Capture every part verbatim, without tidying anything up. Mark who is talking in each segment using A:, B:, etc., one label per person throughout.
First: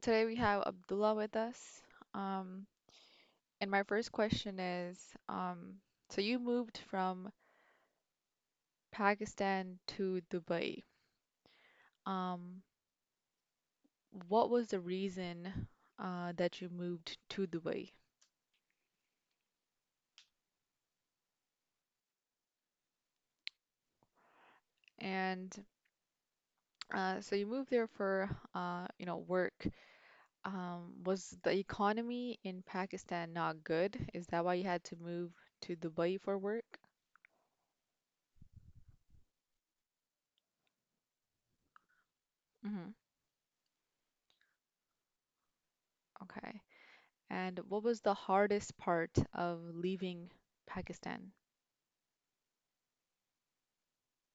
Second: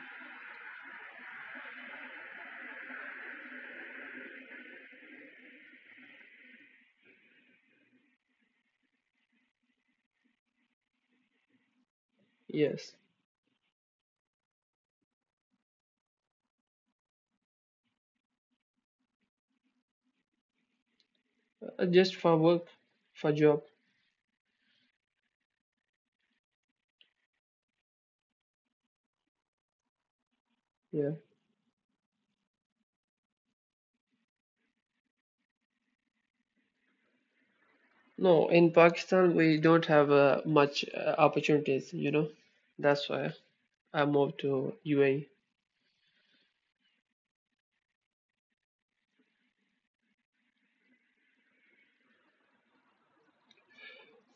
A: today we have Abdullah with us. Um, and my first question is, um, so you moved from Pakistan to Dubai. Um,
B: Yes,
A: what was the reason uh, that you moved to Dubai?
B: uh, just for work, for job.
A: And uh, so you moved there for uh, you know, work. Um,
B: Yeah.
A: was the economy in Pakistan not good? Is that why you had to move to Dubai for work?
B: No, in Pakistan we don't have uh, much uh, opportunities, you know.
A: Hmm.
B: That's why I moved to U A E.
A: Okay. And what was the hardest part of leaving Pakistan?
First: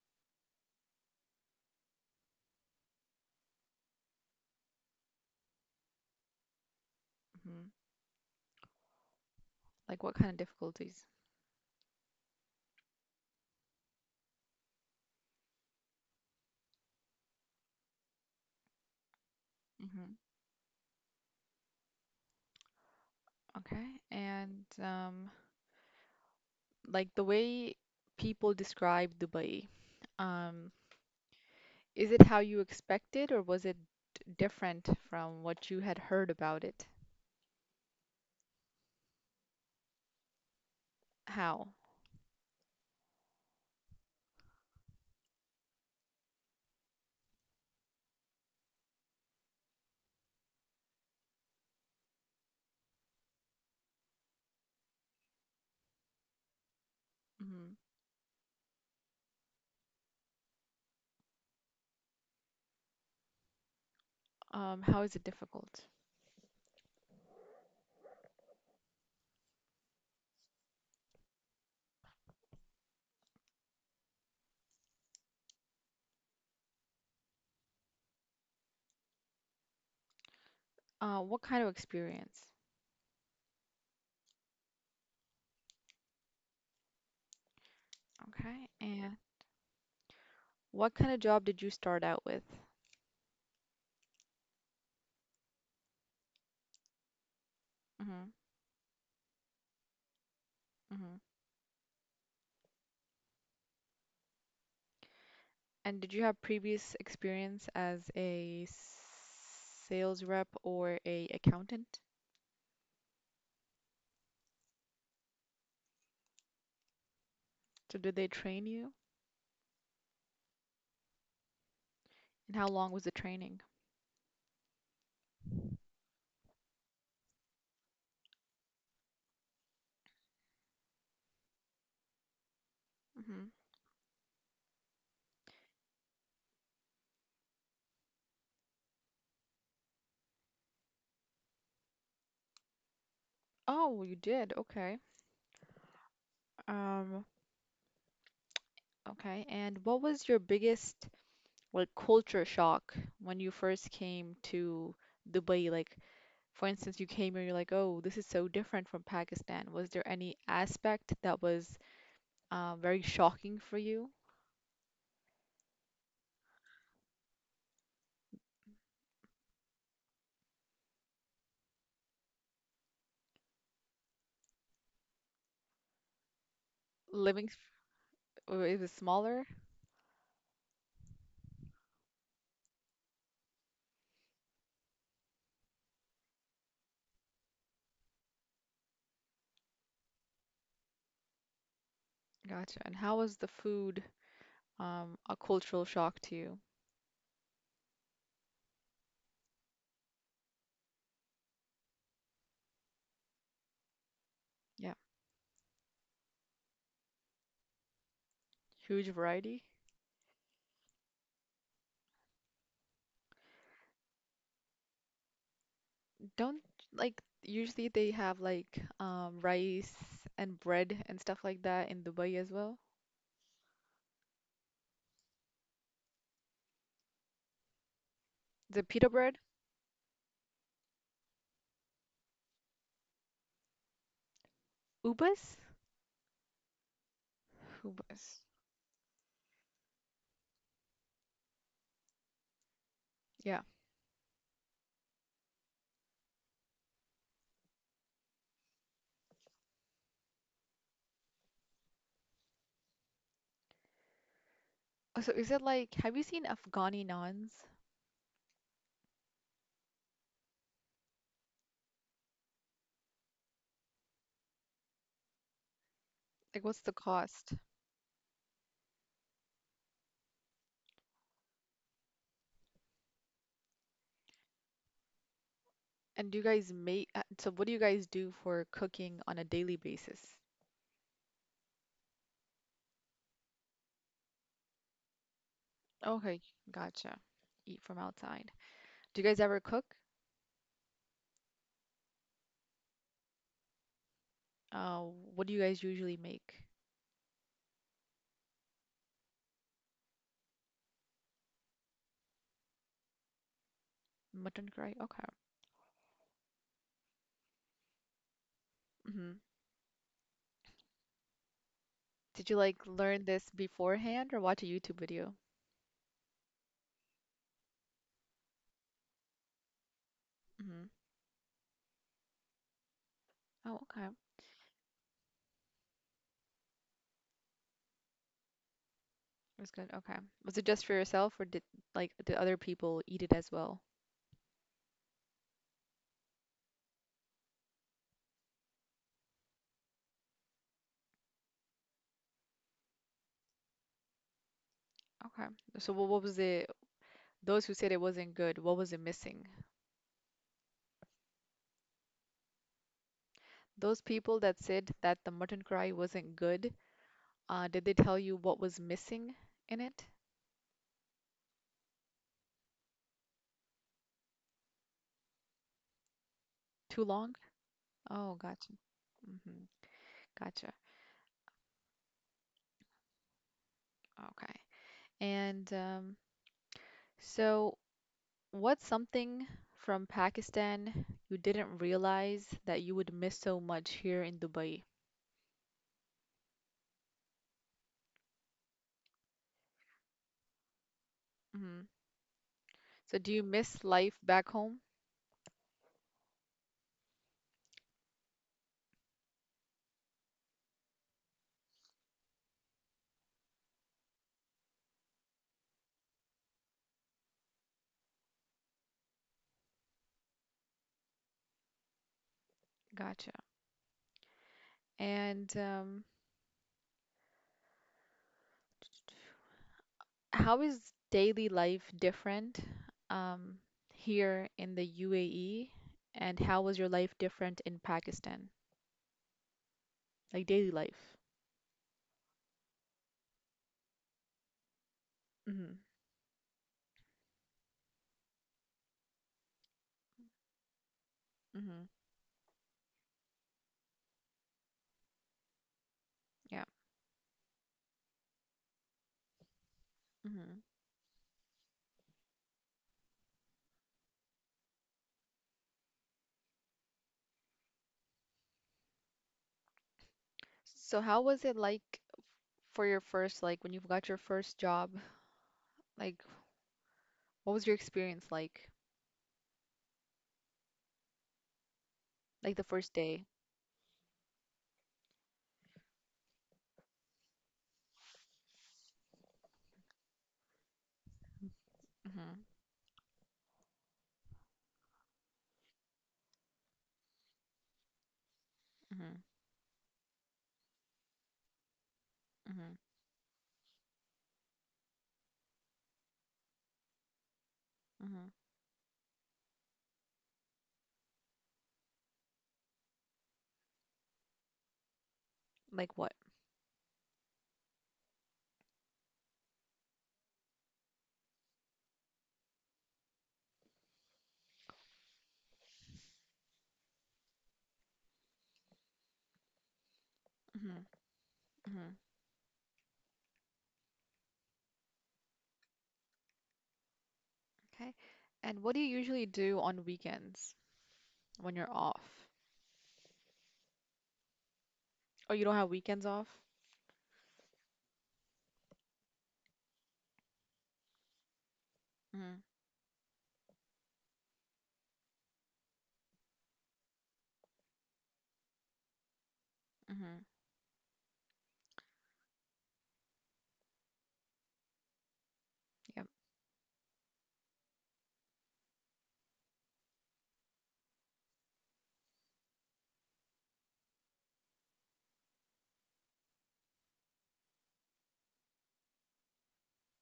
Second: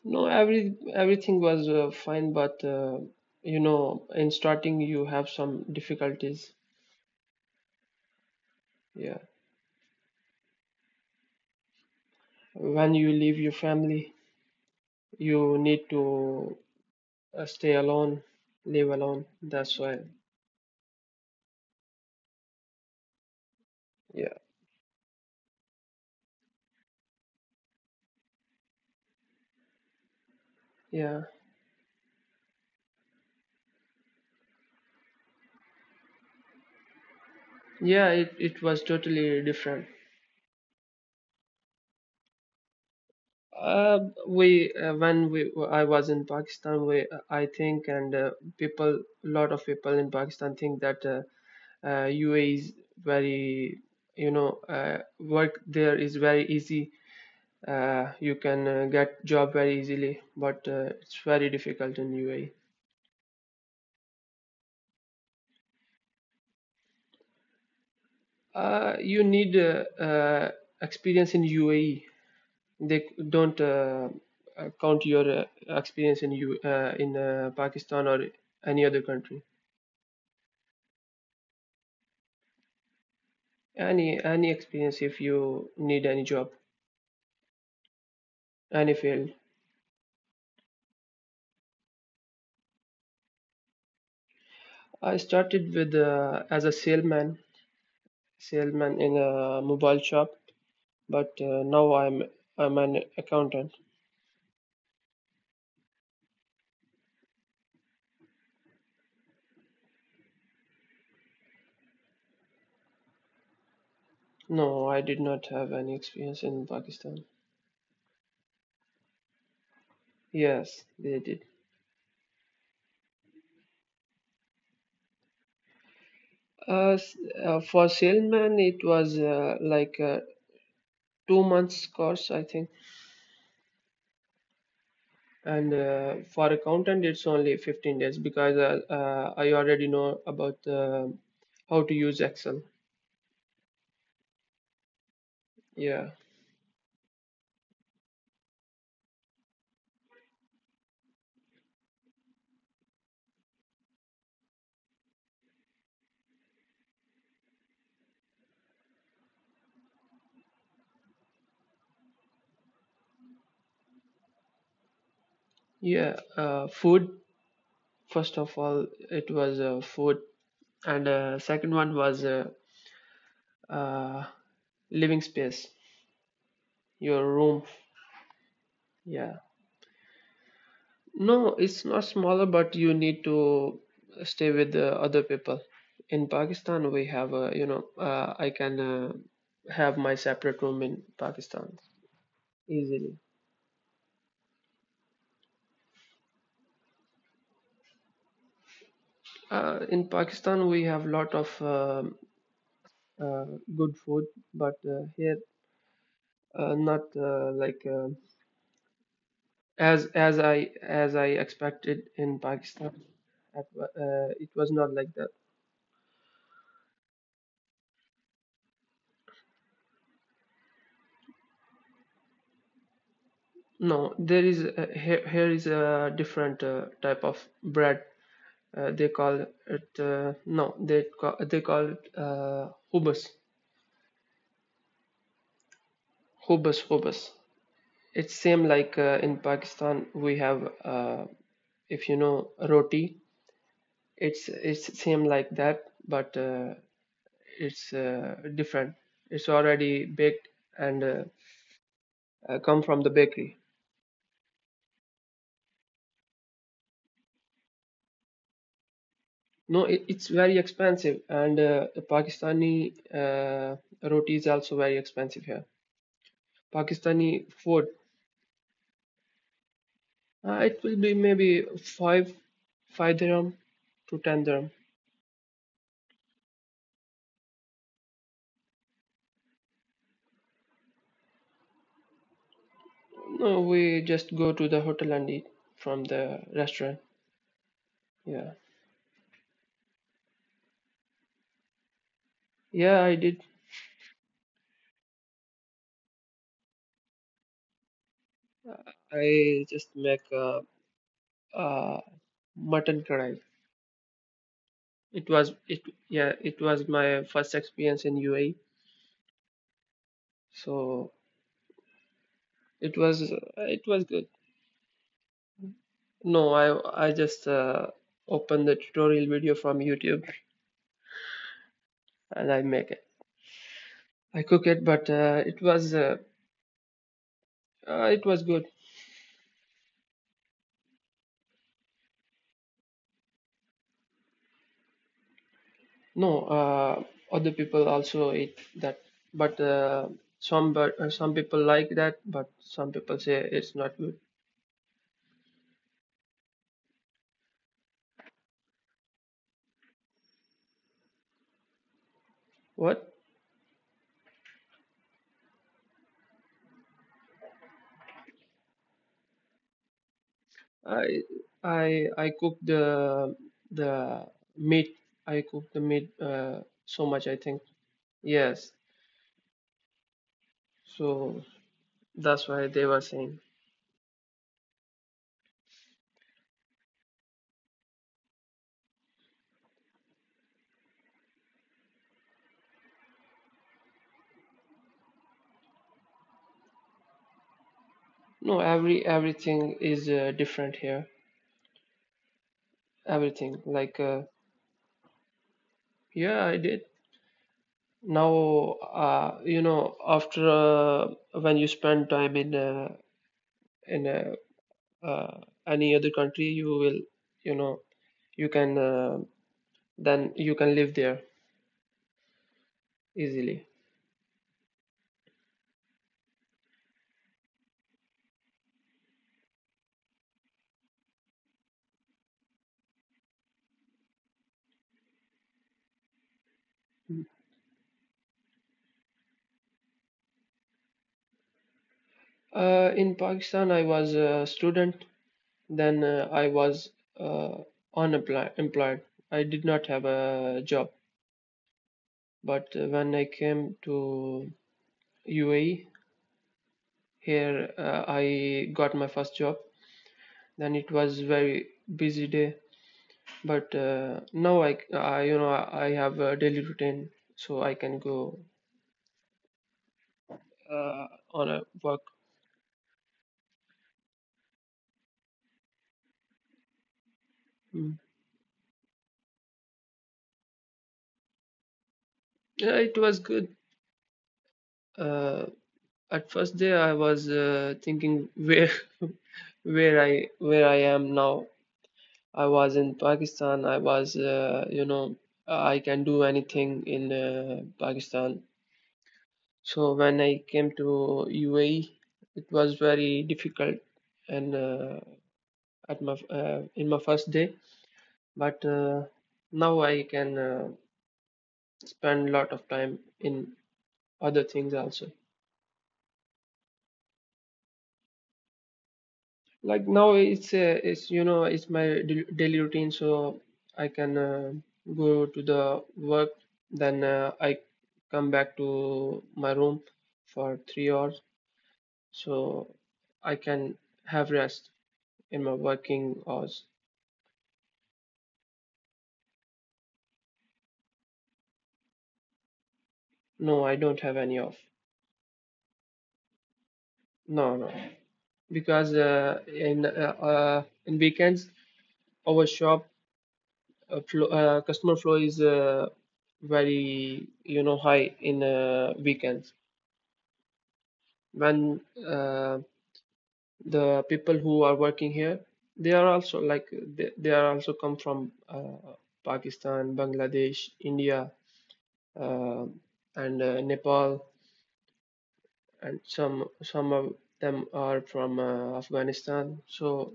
B: No, every everything was uh, fine, but uh, you know, in starting you have some difficulties.
A: Hmm.
B: Yeah.
A: Like what kind of difficulties?
B: When you leave your family, you need to uh, stay alone, live alone. That's why.
A: Hmm. Okay.
B: Yeah.
A: And um, like the way people describe Dubai, um,
B: Yeah.
A: is it how you expected or was it d- different from what you had heard about it?
B: Yeah, it, it was totally different.
A: How?
B: Uh, we uh, when we I was in Pakistan, we uh, I think and uh, people, a lot of people in Pakistan think that uh, uh, U A E is very, you know, uh, work there is very easy.
A: Hmm.
B: Uh, you can uh, get job very easily, but uh, it's very difficult in U A E.
A: Um, how is it difficult?
B: Uh, you need uh, uh, experience in U A E. They don't uh, uh, count your uh, experience in you uh, in uh, Pakistan or any other country.
A: Uh, what kind of experience?
B: any any experience if you need any job
A: Okay.
B: any
A: And
B: field.
A: what kind of job did you start out with?
B: I started with uh, as a salesman,
A: Hmm.
B: salesman in a mobile shop,
A: Hmm.
B: but uh, now i'm i'm an accountant.
A: And did you have previous experience as a sales rep or a accountant?
B: No, I did not have any experience in Pakistan.
A: So did they train you?
B: Yes, they did.
A: And how long was the training?
B: uh, s- uh, for salesman it was uh, like a two months course, I think,
A: Hmm.
B: and uh, for accountant it's only fifteen days because uh, uh, I already know about uh, how to use Excel.
A: Oh, you did. Okay.
B: Yeah.
A: Um, okay. And what was your biggest like culture shock when you first came to Dubai? Like, for instance, you came here, you're like, oh, this is so different from Pakistan. Was there any aspect that was uh, very shocking for you
B: Yeah, uh, food. First of all, it was uh, food, and uh, second one was uh, uh, living space, your
A: living? f-
B: room.
A: Or it was
B: Yeah,
A: smaller?
B: no, it's not smaller, but you need to stay with uh, other people. In Pakistan, we have uh, you know uh, I can uh, have my separate room in Pakistan
A: Gotcha. And
B: easily.
A: how was the food um a cultural shock to you?
B: Uh, in Pakistan, we have lot of um uh, good food, but
A: Yeah.
B: uh, here uh, not uh, like. Uh,
A: Huge variety.
B: as as I as I expected in Pakistan, at uh, it was not like that.
A: Don't like usually they have like um rice and bread and stuff like that in Dubai as well.
B: No, there is a, here, here is a different uh, type of bread.
A: The
B: Uh, they
A: pita bread?
B: call it uh, no, they call they call it uh, hubas,
A: Ubas?
B: hubas, hubas. It's
A: Ubas.
B: same like uh, in Pakistan we have, uh, if you know, roti.
A: Yeah.
B: It's it's same like that, but uh, it's uh, different. It's already baked and uh, uh, come from the bakery.
A: Oh, so is it like have you seen Afghani naans?
B: No, it, it's very expensive, and uh, the Pakistani uh, roti is also very expensive here.
A: Like what's the
B: Pakistani
A: cost?
B: food, uh, it will be maybe five, five dirham to ten dirham.
A: And do you guys make uh, so what do you guys do for cooking on a daily basis?
B: No, we just go to the hotel and eat from the
A: Okay,
B: restaurant.
A: gotcha. Eat from outside.
B: Yeah,
A: Do you guys ever cook?
B: yeah, I did.
A: Uh, what do you guys usually make?
B: I just make a, a mutton kadai.
A: Mutton curry? Okay.
B: It was it yeah, it was my first experience in U A E,
A: Hmm.
B: so
A: Did you like
B: it
A: learn
B: was,
A: this
B: it was good.
A: beforehand or watch a YouTube video?
B: No, I I just uh, open the tutorial video from YouTube
A: Hmm.
B: and I make it.
A: Oh, okay.
B: I
A: It
B: cook it, but uh, it was uh, uh, it was good.
A: was good. Okay. Was it just for yourself or did like did other people eat it as well?
B: No, uh, other people also eat that, but uh, some but uh, some people like that, but some people say it's not good.
A: Okay. So what, what was it? Those who said it wasn't good, what was it missing?
B: What?
A: Those people that said that the mutton curry wasn't good, uh, did they tell you what was missing in it?
B: I I I cook the the meat. I cook the meat uh,
A: Too
B: so much,
A: long?
B: I think.
A: Oh, gotcha.
B: Yes.
A: Hmm. Gotcha.
B: So that's why they were saying.
A: Okay. And um, so what's something from Pakistan you didn't realize that you would miss so much here in Dubai?
B: No, every everything is uh, different here.
A: Hmm. So, do you
B: Everything
A: miss
B: like
A: life
B: uh,
A: back home?
B: yeah, I did. Now uh, you know after uh, when you spend time in uh, in uh, uh, any other country, you will, you know, you can uh, then you can live there
A: Gotcha.
B: easily.
A: And um, how is daily life different um, here in the U A E? And how was your life different in Pakistan? Like daily life.
B: Uh, in Pakistan, I was a student.
A: Mm-hmm.
B: Then uh, I was uh, unemployed. Employed. I did not have a job.
A: Mm-hmm.
B: But uh, when I came to U A E,
A: Yeah.
B: here uh, I got my first job.
A: Mm-hmm.
B: Then it was very busy day, but uh, now I, I you know I have a daily routine, so I can go uh,
A: So how
B: on
A: was
B: a
A: it
B: work.
A: like for your first, like when you got your first job? Like what was your
B: Mm.
A: experience like? Like
B: Yeah,
A: the
B: it
A: first
B: was
A: day.
B: good. Uh, at first day I was uh, thinking where where I where I am now. I
A: Mm-hmm.
B: was in Pakistan. I was uh, you know I can do anything in uh, Pakistan.
A: Mm-hmm.
B: So when I came to U A E, it was
A: Mm-hmm.
B: very difficult, and uh, at my uh, in my first day.
A: Mm-hmm.
B: But uh, now I can uh, spend a lot of time in other things also.
A: Like what?
B: Like now, it's uh, it's you know it's my dai- daily routine, so I can uh, go to the work, then uh, I come back to my room for three
A: Mm-hmm.
B: hours,
A: Mm-hmm.
B: so I can have rest in my working hours.
A: Okay. And what do you usually do on weekends when you're off?
B: No, I don't have any off.
A: Oh, you don't have weekends off?
B: No, no, because uh, in uh, uh, in weekends our
A: Mm-hmm.
B: shop uh, flow, uh, customer flow is uh, very you know high in uh, weekends,
A: Mm-hmm.
B: when uh, the people who are working here, they are
A: Yep.
B: also like they, they are also come from uh, Pakistan, Bangladesh, India, uh, and uh, Nepal, and some some of them are from uh, Afghanistan. So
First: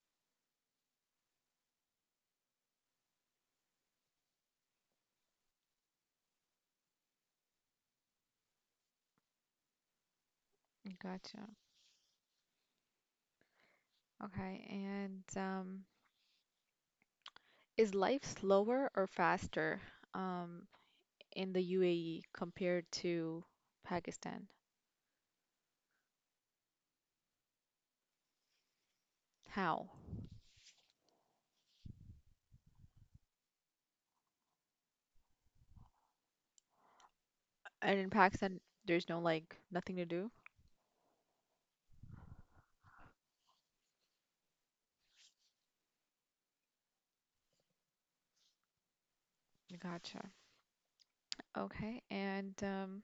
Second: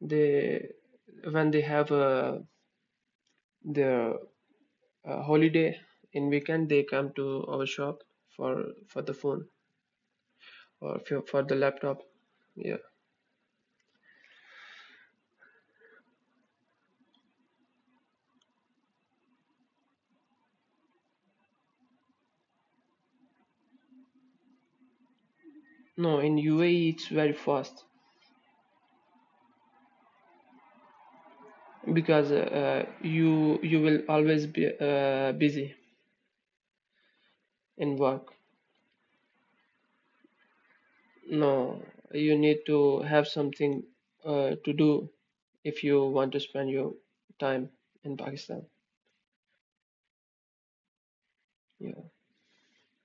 B: they, when they have uh, their uh, holiday in weekend, they come to our shop for for the phone or for, for
A: Gotcha.
B: the laptop. Yeah.
A: Okay. And um, is life slower or faster um, in the U A E compared to Pakistan?
B: No, in U A E it's very fast
A: How?
B: because uh, uh, you you will always be uh, busy in
A: And in
B: work.
A: Pakistan, there's no like nothing to do?
B: No, you need to have something uh, to do if you want to spend your time in Pakistan.
A: Gotcha.
B: Yeah.
A: Okay. And um,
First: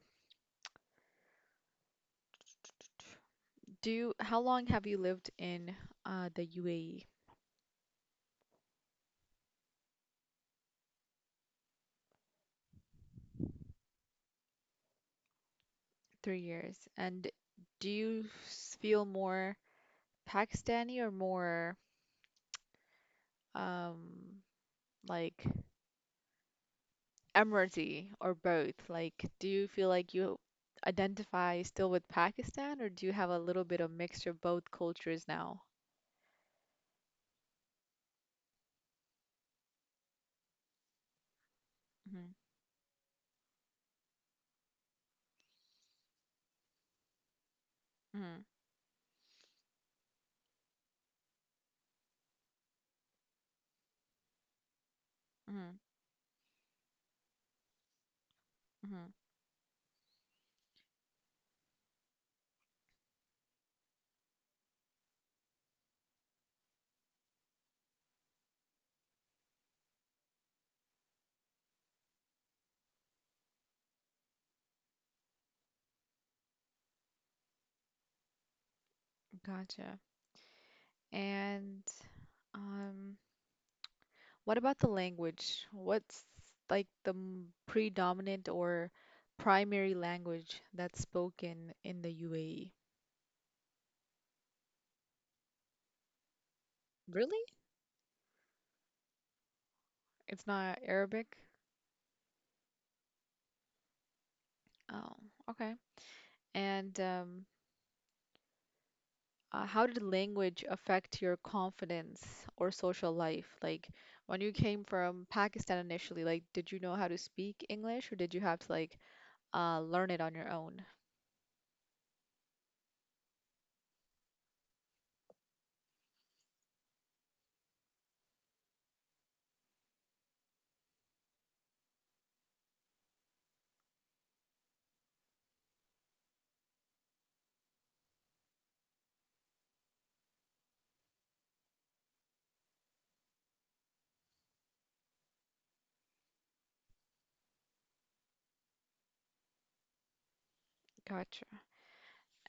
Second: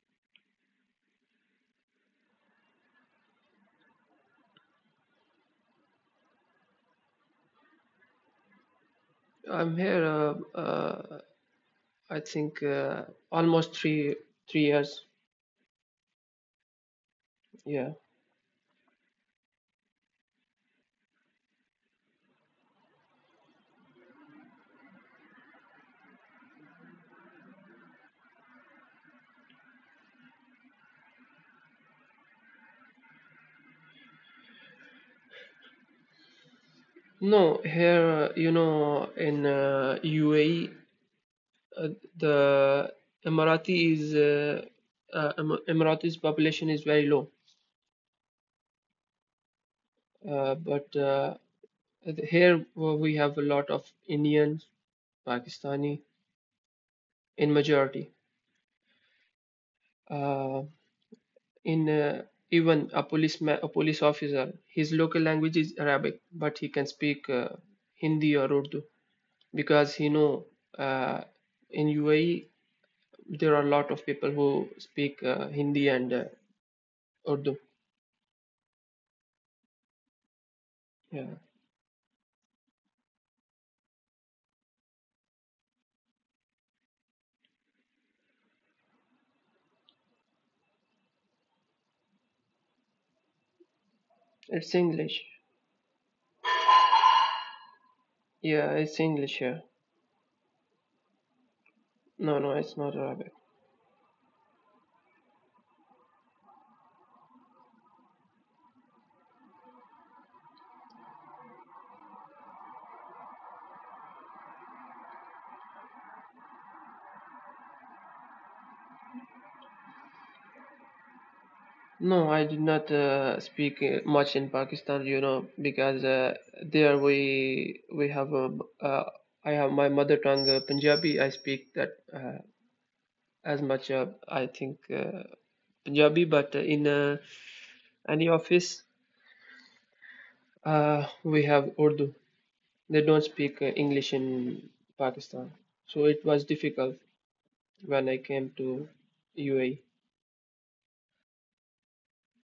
A: do you, how long have you lived in uh, the U A E?
B: I'm here uh, uh, I think uh, almost three three years.
A: Three years. And do
B: Yeah.
A: you s- feel more Pakistani or more um, like Emirati or both? Like, do you feel like you identify still with Pakistan or do you have a little bit of mixture of both cultures now?
B: No, here uh, you know in uh, U A E uh,
A: Hmm.
B: the Emirati is uh, uh, Em- Emirati's population is very low,
A: Hmm.
B: uh, but uh, here w- we have a lot of Indians,
A: Hmm.
B: Pakistani in majority.
A: Hmm.
B: Uh, in uh, Even a police ma- a police officer, his local language is Arabic, but he can speak uh, Hindi or Urdu, because you know uh, in U A E there are a lot of people who speak uh, Hindi and uh, Urdu.
A: Gotcha.
B: Yeah,
A: And um, what about the language? What's like the m- predominant or primary language that's spoken in the U A E?
B: it's English.
A: Really?
B: Yeah, it's English here.
A: It's not Arabic?
B: No, no, it's not Arabic.
A: Oh, okay. And um, uh, how did language affect your confidence or social life? Like when you came from Pakistan initially, like did you know how to speak English or did you have to like uh, learn it on your own?
B: No, I did not uh, speak uh, much in Pakistan, you know, because uh, there we we have a uh, I have my mother tongue, uh, Punjabi. I speak that uh, as much uh, I think uh, Punjabi, but uh, in uh, any office uh, we have Urdu. They don't speak uh, English in Pakistan, so it was difficult when I came to U A E.
A: Gotcha.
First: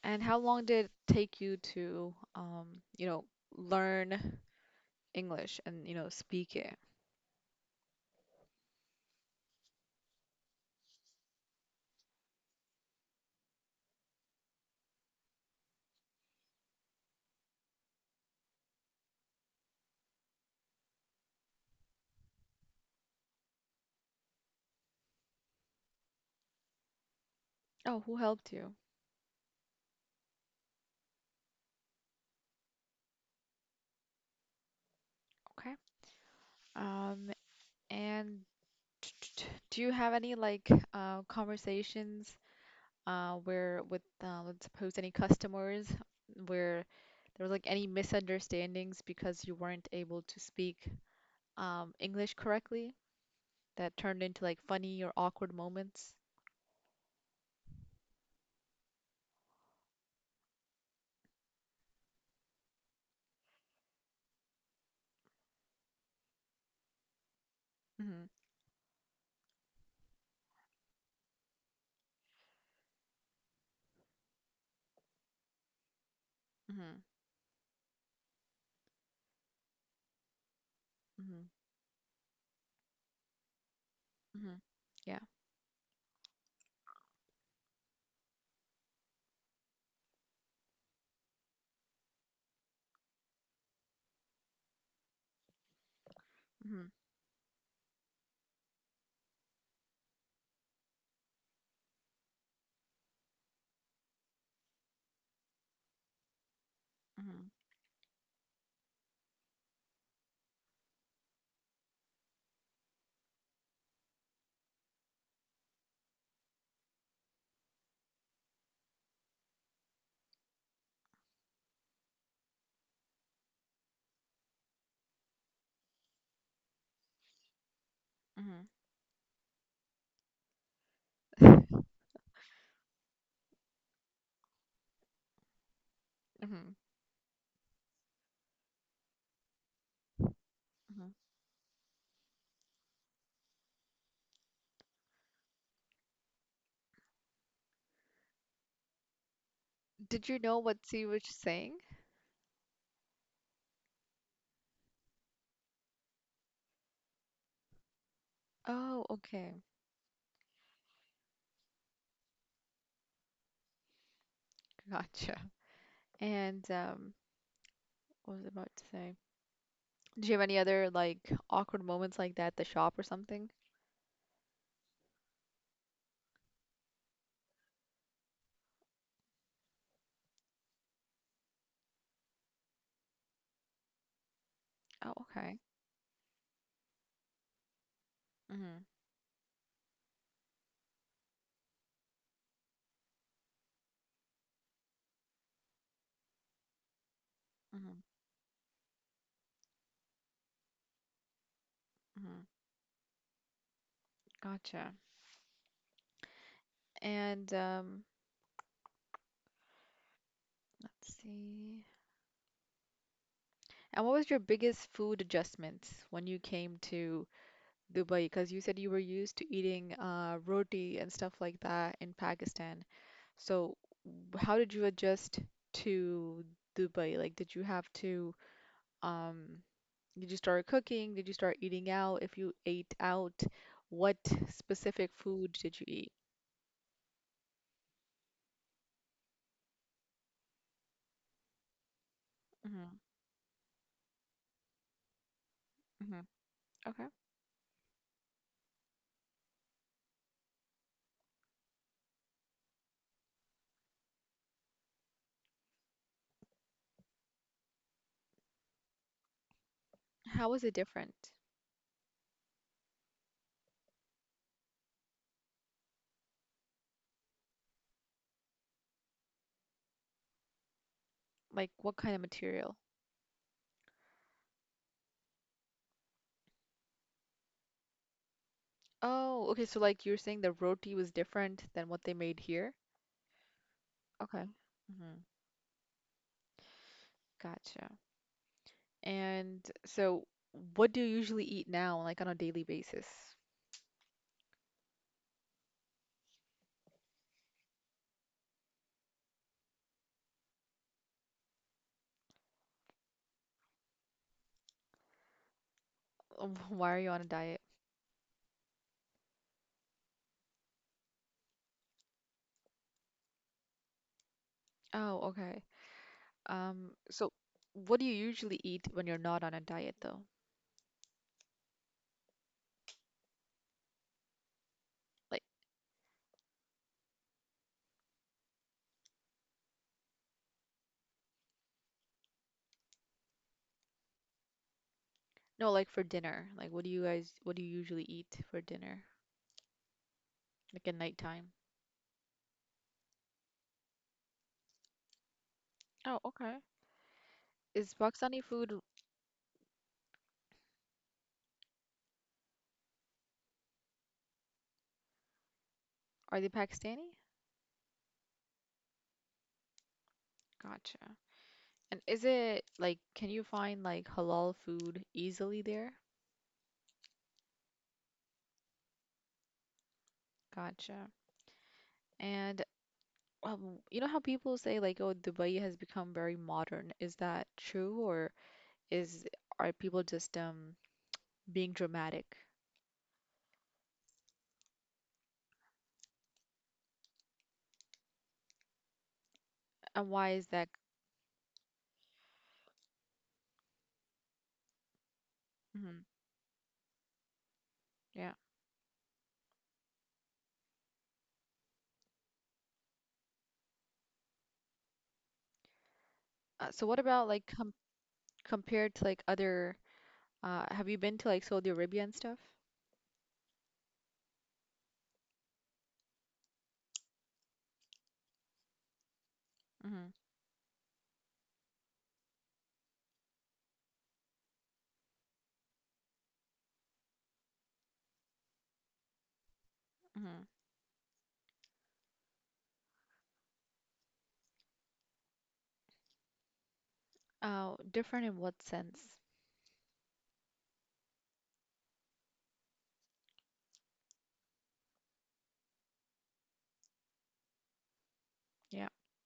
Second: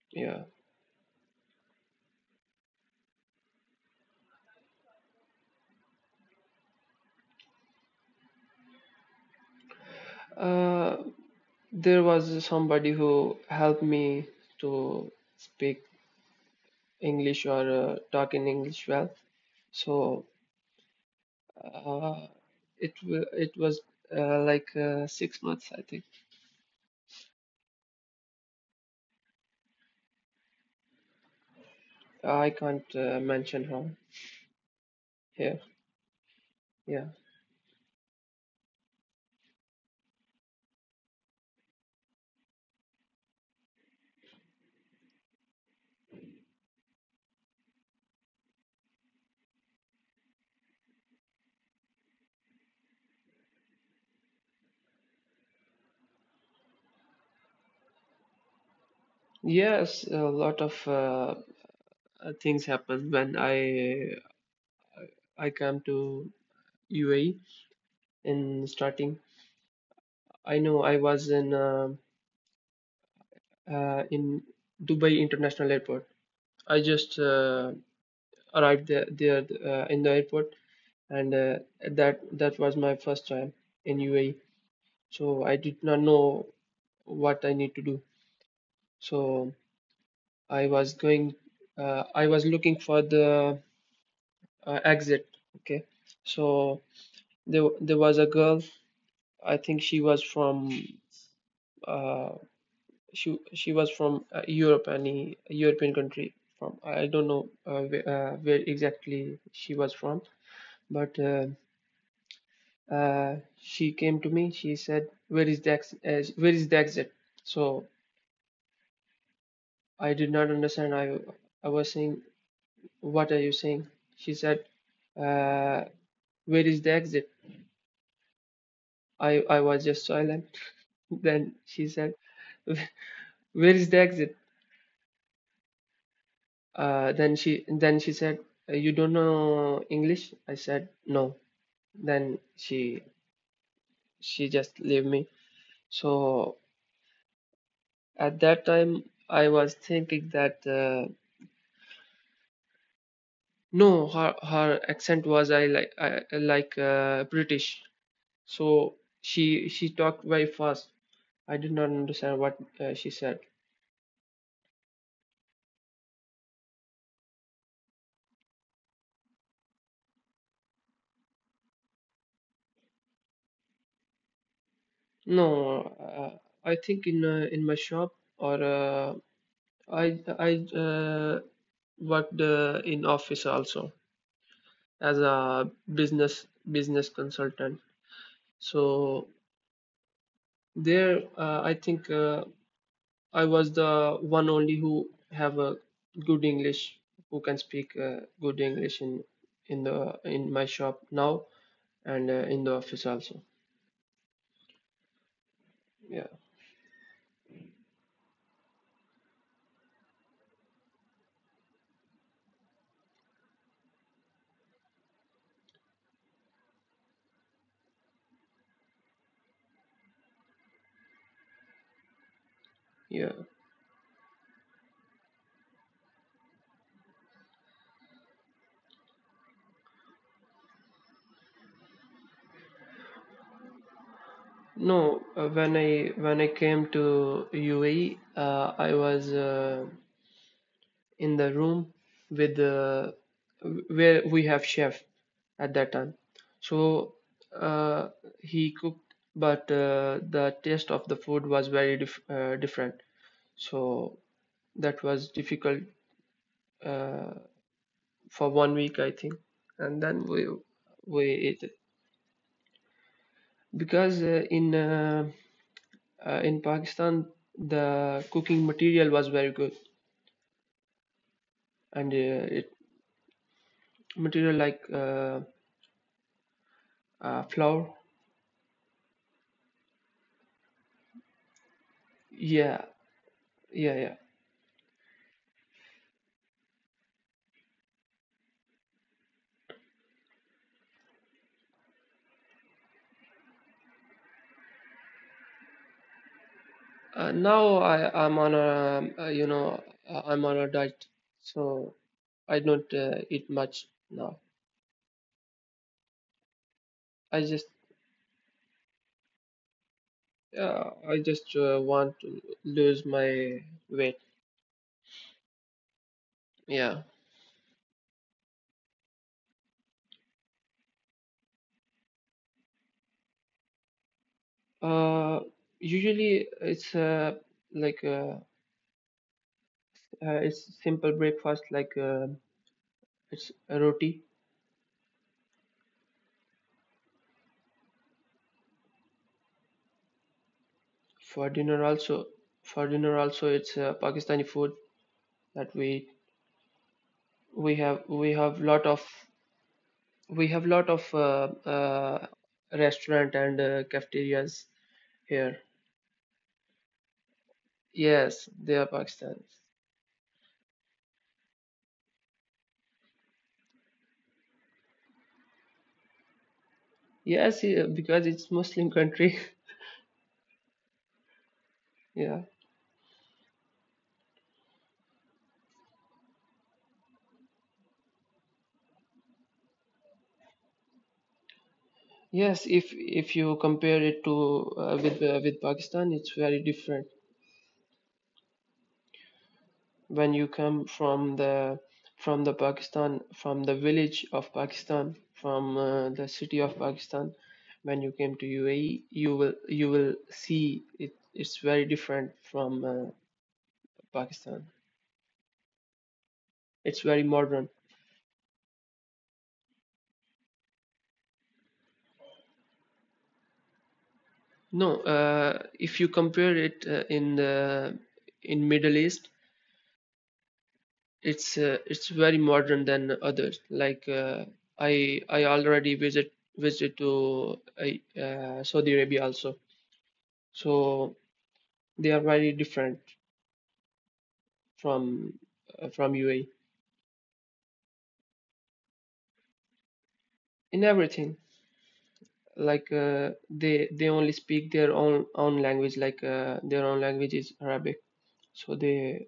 A: And how
B: Yeah,
A: long did it take you to um, you know, learn English and, you know, speak it.
B: uh, there was somebody who helped me to speak English or uh, talk in English well. So uh, it wa- it was uh, like uh, six months, I think.
A: Oh, who helped you?
B: I can't uh, mention her here.
A: Okay.
B: Yeah.
A: Um, and do you have any like uh, conversations uh, where with uh, let's suppose any customers where there was like any misunderstandings because you weren't able to speak um, English correctly that turned into like funny or awkward moments?
B: Yes, a lot of uh, uh, things happened when I I came to U A E
A: Mm-hmm.
B: in starting. I know I was in uh, uh, in Dubai International Airport. I
A: Mm-hmm.
B: just uh, arrived there, there uh, in the airport, and
A: Mm-hmm.
B: uh, that that was my first time in U A E.
A: Mm-hmm. Yeah.
B: So I did not know what I need to do. So I was going, uh, I was looking for the uh, exit. Okay, so
A: Mm-hmm.
B: there there was a girl. I think she was from, uh, she she was from uh, Europe, any European country from. I don't
A: Mm-hmm.
B: know uh, where, uh, where exactly she was from, but uh, uh, she came to me. She said, "Where is the ex- uh, where is the exit?" So I did not understand. I I was saying, "What are you saying?" She said, uh, "Where is the exit?" I I was just silent. Then
A: Mm-hmm.
B: she said, "Where is the exit?"
A: Mm-hmm.
B: Uh, then she then she said, "You don't know English?" I said,
A: Mm-hmm.
B: "No." Then she she just leave me, so at that time I was
A: Did
B: thinking
A: you
B: that
A: know what she
B: uh,
A: was saying?
B: no, her her accent was i like I, like uh, British, so
A: Oh, okay.
B: she she talked very fast. I did not understand what uh, she said.
A: Gotcha. And um, what was I about to say? Do you have any other like awkward moments like that at the shop or something?
B: No, uh, I think in uh, in my shop or uh, i i uh, worked uh, in office also
A: Oh,
B: as
A: okay.
B: a business, business consultant.
A: Mhm.
B: So there, uh, I think uh, I was the one only who have a good English, who can speak
A: Mhm.
B: uh, good English in in the in my shop now and
A: Mhm.
B: uh, in the office also.
A: Gotcha.
B: Yeah,
A: And um, let's see. And what was your biggest food adjustments when you came to Dubai? Because you said you were used to eating uh, roti and stuff like that in Pakistan.
B: yeah.
A: So w- how did you adjust to Dubai? Like, did you have to um did you start cooking? Did you start eating out? If you ate out, what specific
B: No, uh,
A: food did
B: when
A: you eat?
B: I when I came to U A E, uh, I was. Uh, in the room with
A: Mm-hmm.
B: uh, where we have chef at that time,
A: Hmm. Okay.
B: so uh, he cooked, but uh, the taste of the food was very dif- uh, different, so that was difficult uh, for one week, I think, and then
A: How
B: we
A: was it
B: we
A: different?
B: ate it, because uh, in uh, uh, in Pakistan the cooking material was very good,
A: Like, what kind
B: and uh,
A: of material?
B: it material like uh, uh, flour.
A: Oh, okay. So, like, you're saying the roti was different than what they made here?
B: Yeah. Yeah yeah.
A: Okay. Hmm. Gotcha. And so, what do you usually eat now, like on a daily basis?
B: Uh, now I am on a, uh, you know, uh, I'm on a diet, so I don't uh, eat much now.
A: Why are you on a
B: I
A: diet?
B: just uh, I just uh, want to lose my weight.
A: Oh, okay. Um,
B: Yeah.
A: so what do you usually eat when you're not on a diet, though? Like,
B: Uh, Usually it's uh, like uh, uh, it's simple breakfast like uh, it's a roti.
A: no, like for dinner. Like, what do you guys, what do you usually eat for dinner? Like at
B: for
A: nighttime.
B: dinner also for dinner also it's uh, Pakistani food that we
A: Oh, okay.
B: we
A: Is
B: have we
A: Pakistani
B: have
A: food,
B: lot of we have lot of uh, uh, restaurant and uh, cafeterias here.
A: are they Pakistani?
B: Yes, they are Pakistani.
A: Gotcha. And is it like, can you find like halal food easily there?
B: Yes, yeah, because it's Muslim country.
A: Gotcha.
B: Yeah.
A: And um, you know how people say like, oh, Dubai has become very modern. Is that true or is are people just um being dramatic?
B: Yes, if if you compare it to uh, with uh, with Pakistan, it's very different.
A: And
B: When
A: why
B: you
A: is that?
B: come from the from the Pakistan, from the village of Pakistan, from
A: Mhm,
B: uh, the city of Pakistan, when you came
A: yeah.
B: to U A E, you will you will see it. It's very different from uh, Pakistan.
A: Uh, so
B: It's
A: what
B: very
A: about like
B: modern.
A: com compared to like other uh, have you been to like Saudi Arabia and stuff?
B: No, uh, if you compare it uh, in the in Middle East,
A: Mm-hmm.
B: it's uh, it's very modern than others, like uh, i i already visit visit to uh, uh, Saudi Arabia also.
A: Mm-hmm.
B: So they are very different from uh, from UAE.
A: Oh, different in what sense?
B: In everything, like uh, they they only speak their own own language. Like uh, their own language is Arabic, so
A: Yeah.
B: they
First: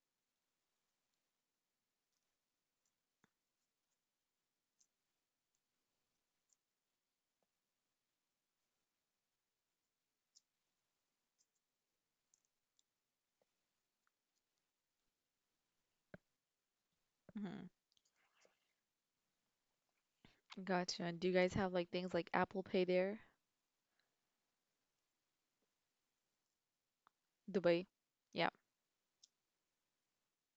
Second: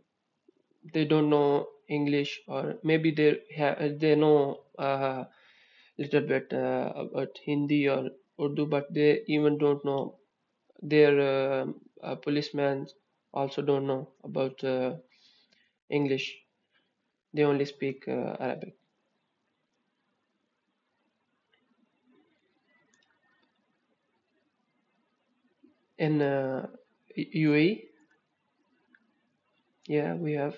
B: they don't know English, or maybe they ha- they know a uh, little bit uh, about Hindi or Urdu, but they even don't know their um uh, policemen also don't know about uh, English. They only
A: Mm-hmm.
B: speak uh, Arabic.
A: Gotcha. And do you guys have like things like Apple Pay there?
B: In uh,
A: Dubai?
B: U A E,
A: Yeah,
B: yeah, we have.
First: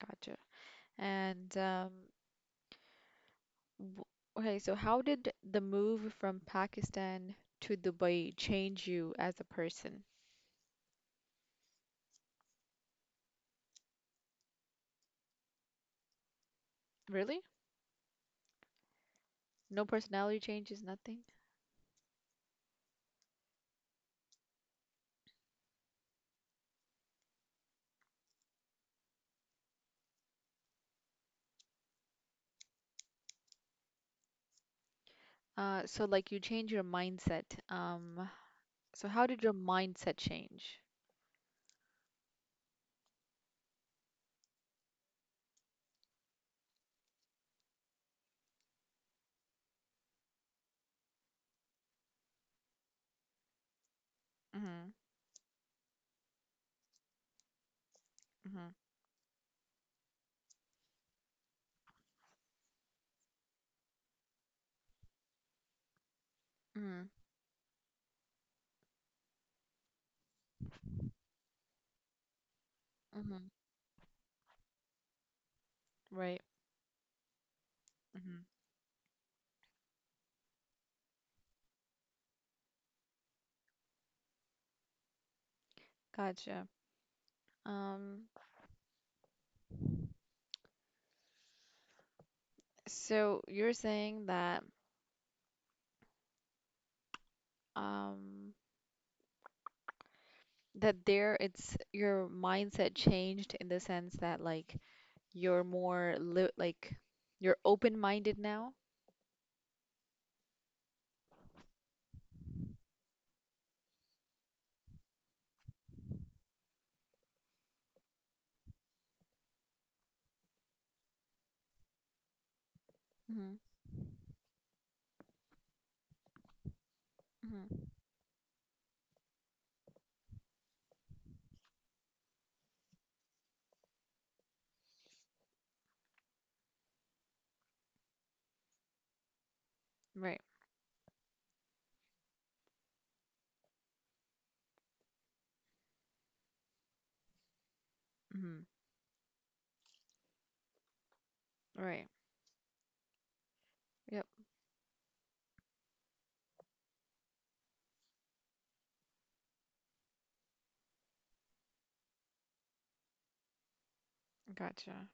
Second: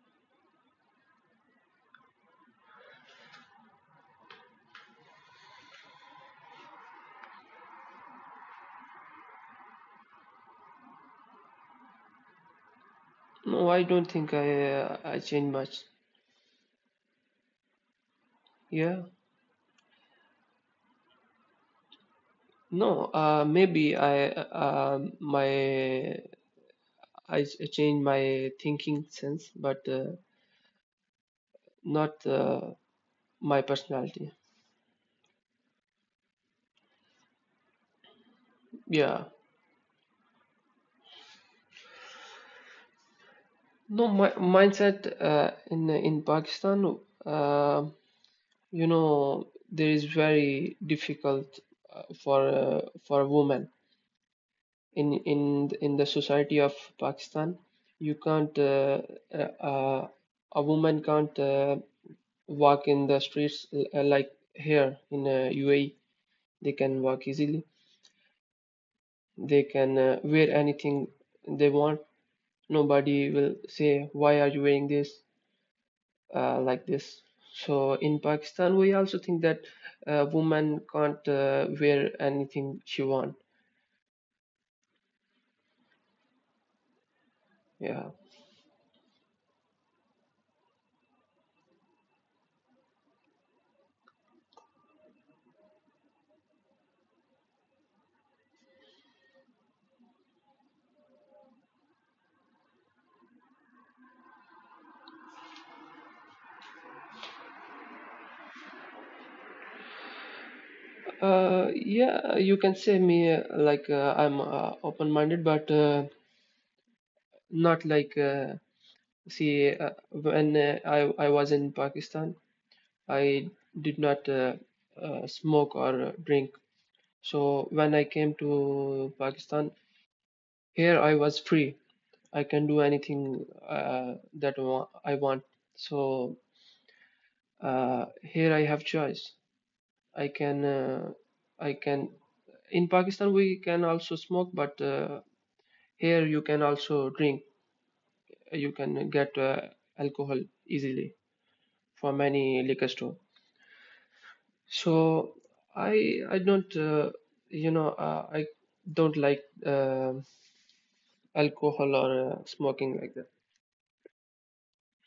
A: gotcha. And um, w okay, so how did the move from Pakistan to Dubai change you as a person?
B: No, I don't think I uh, I changed much.
A: Really?
B: Yeah,
A: No personality changes, nothing?
B: no, uh, maybe I uh, um, my I s- changed my thinking sense, but. Uh, not uh, my personality.
A: Uh, so like you change your mindset. Um, so
B: Yeah,
A: how did your mindset change?
B: no, my mindset, uh, in in Pakistan, uh, you know, there is very difficult uh, for uh, for a woman
A: Mm-hmm.
B: in in in the society of Pakistan. You can't
A: Mm-hmm.
B: uh, uh, uh, a woman can't uh, walk in the streets l- uh, like here in uh, U A E. They can walk easily. They can uh, wear anything they want. Nobody
A: Mm-hmm.
B: will say, why are you wearing this
A: Right.
B: uh, like this? So in Pakistan we also think that a woman can't uh, wear anything she want.
A: Gotcha.
B: Yeah,
A: Um, so you're saying that um that there it's your mindset changed in the sense that like you're more li like you're open-minded now?
B: uh, yeah, you can say me uh, like uh, I'm uh, open minded, but uh, not like uh, see, uh, when uh, i i was in Pakistan, I
A: Mm-hmm.
B: did not uh, uh, smoke or uh, drink. So
A: Mm-hmm.
B: when I came to Pakistan, here I was free. I can do anything uh, that wa- I want. So uh, here I have choice. I
A: Right.
B: can, uh, I can. In Pakistan we can also smoke, but uh, here you can also drink.
A: Mm-hmm.
B: You can get uh, alcohol easily
A: Right.
B: from any liquor store.
A: Yep.
B: So I, I don't, uh, you know, uh, I don't like uh, alcohol or uh, smoking like that.
A: Gotcha.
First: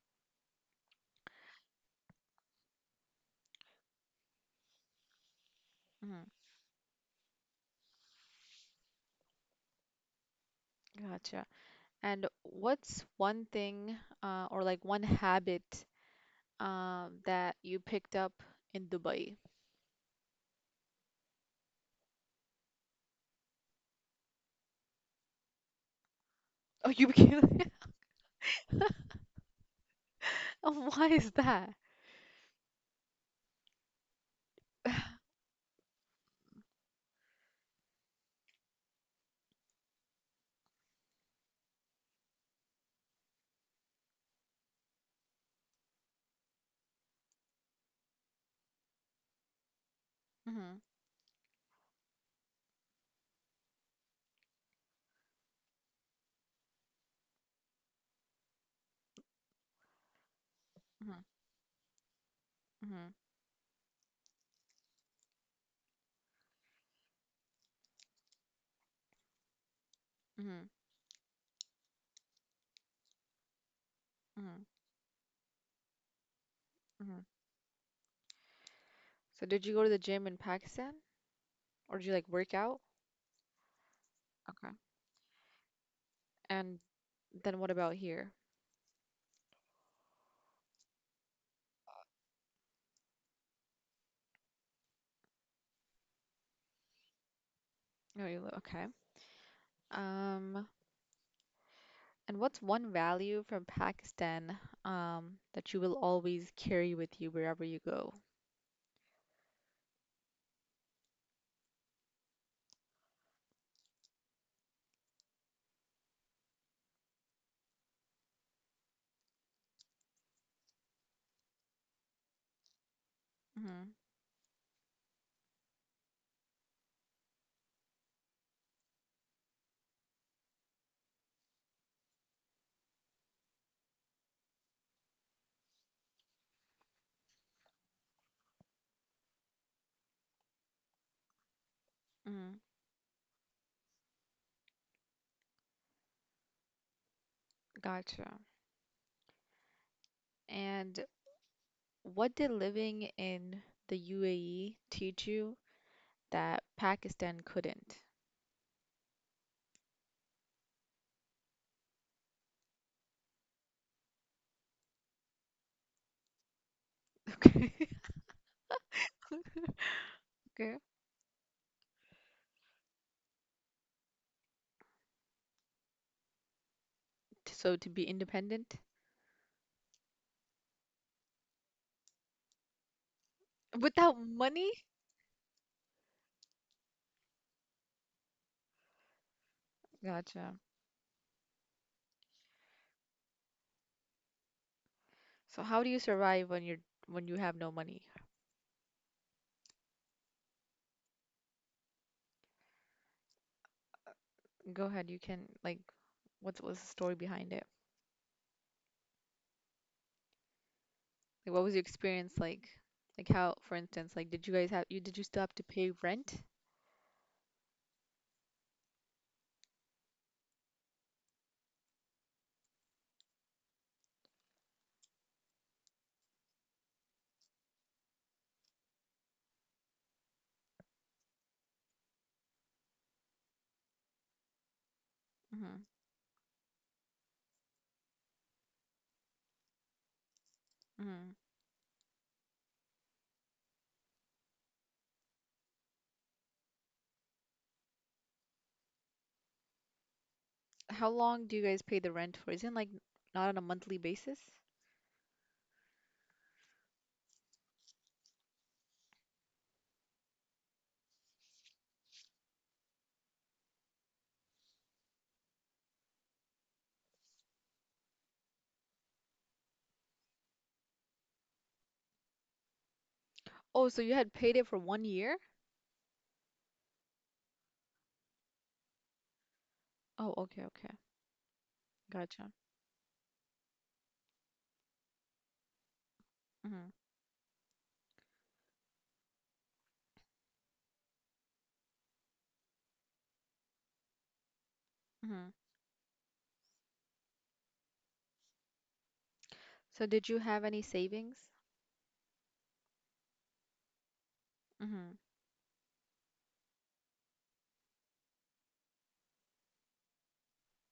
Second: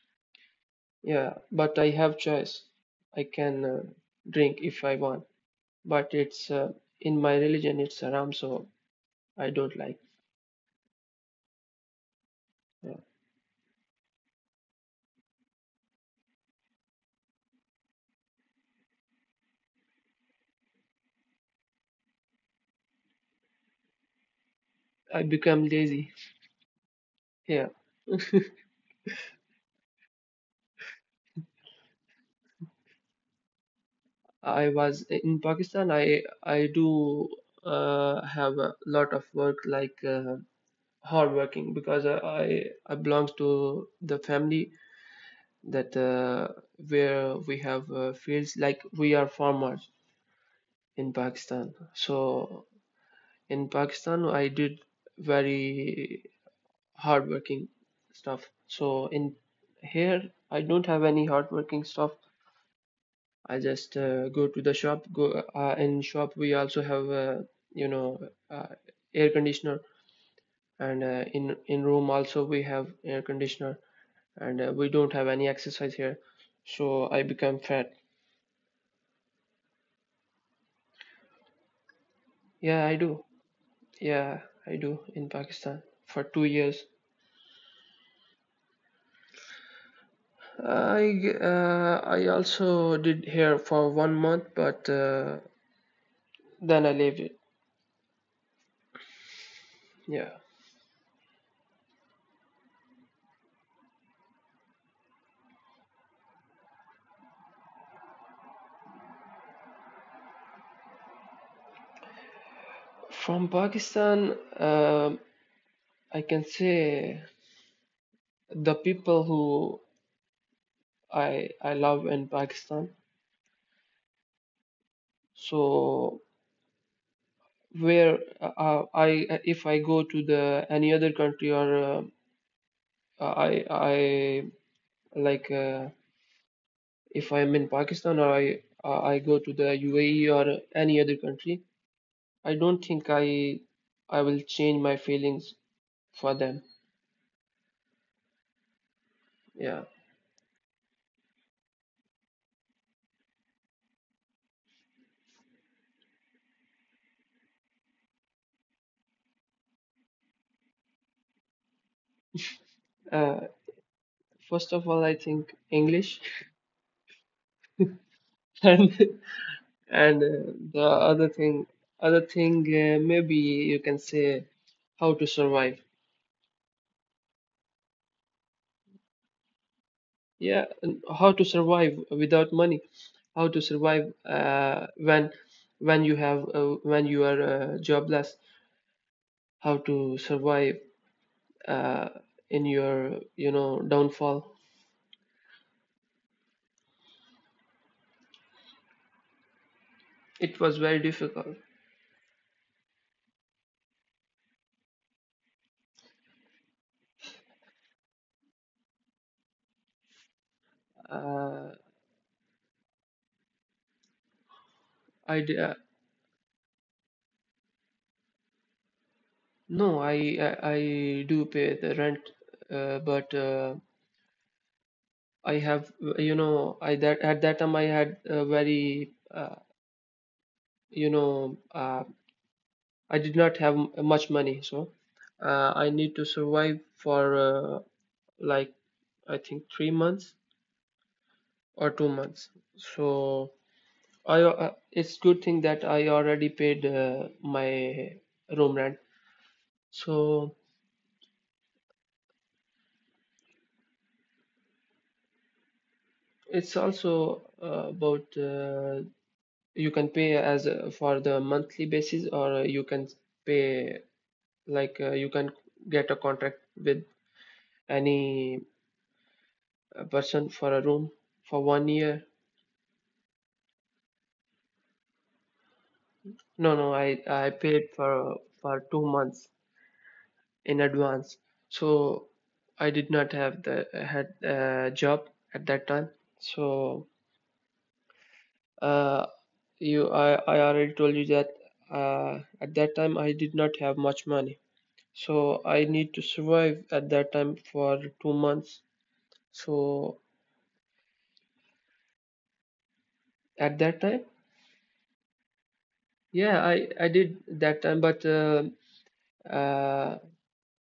B: Yeah, but I have choice. I can uh, drink if I want, but
A: Mm-hmm.
B: it's uh, in my religion it's haram, so I don't like.
A: Gotcha. And
B: uh,
A: what's one thing uh or like one habit um that you picked up in Dubai?
B: I become lazy
A: Oh, you became.
B: here.
A: Why is that?
B: I was in Pakistan, i i do uh, have a lot of work, like uh, hard working, because I i I belongs to the family that uh, where we have uh, fields, like we are farmers
A: Mm-hmm.
B: in Pakistan. So in Pakistan I did very hardworking stuff. So in here, I don't have
A: Mm-hmm.
B: any hardworking stuff.
A: Mm-hmm.
B: I just uh, go to the shop. Go uh, in shop. We also have uh, you know, uh, air conditioner, and uh, in in room also we have air conditioner, and
A: Mhm,
B: uh, we don't have any exercise here. So I
A: mhm.
B: become fat.
A: So did you go to the gym in Pakistan or did you like work out?
B: Yeah, I do. Yeah,
A: Okay.
B: I do in Pakistan for two
A: And
B: years.
A: then what about here?
B: I uh, I also did here for one month, but uh, then I left it.
A: Oh, you li- okay.
B: Yeah.
A: Um, and what's one value from Pakistan um that you will always carry with you wherever you go?
B: From Pakistan, um I can say the people who I I love in Pakistan.
A: Mhm,
B: So where, uh, I, if I go to the any other country, or uh, I I like, uh, if I'm in Pakistan, or I uh, I go to the U A E or any other country, I
A: mhm.
B: don't think I I will change my feelings for them.
A: Gotcha.
B: Yeah.
A: And what did living in the U A E teach you that Pakistan couldn't?
B: Uh, first of all, I think English.
A: Okay.
B: and And uh,
A: Okay.
B: the other thing, other thing, uh, maybe you can say how to survive.
A: So to be independent
B: Yeah, and how to survive without money. How to survive
A: without money?
B: uh, when when you have, uh, when you are uh, jobless. How to
A: Gotcha.
B: survive uh, in your, you know, downfall.
A: So how do you survive when you're when you have no money?
B: It was very difficult.
A: Go ahead, you can like what was the story behind it? Like what
B: Uh,
A: was your experience like? Like how, for instance, like did you guys have you did you still
B: I
A: have
B: d-
A: to
B: uh,
A: pay rent?
B: no, I, I I do pay the rent, uh, but. Uh, I have, you know, I, that at that time I had a very, uh, you know, uh, I did not have m- much money, so uh,
A: Hmm.
B: I need to survive for uh, like, I think three months
A: Hmm.
B: or two months. So I, uh, it's good thing that I already paid uh, my room rent. So
A: How long do you guys pay the rent for? Isn't like not on a monthly basis?
B: it's also uh, about, uh, you can pay as a, for the monthly basis, or you can pay like, uh, you can get a contract with any uh, person for a room for one year.
A: Oh, so you had paid it for one year?
B: No, no, i i paid for for two months
A: Oh, okay,
B: in
A: okay.
B: advance. So
A: Gotcha.
B: I did not have the had uh, job at that time.
A: Hmm.
B: So uh you I I already told you that uh at that time I did not have much money, so
A: Hmm.
B: I need to survive at that time for two months. So
A: So did you have any savings?
B: at that time,
A: Hmm.
B: yeah, I I did that time, but uh, uh,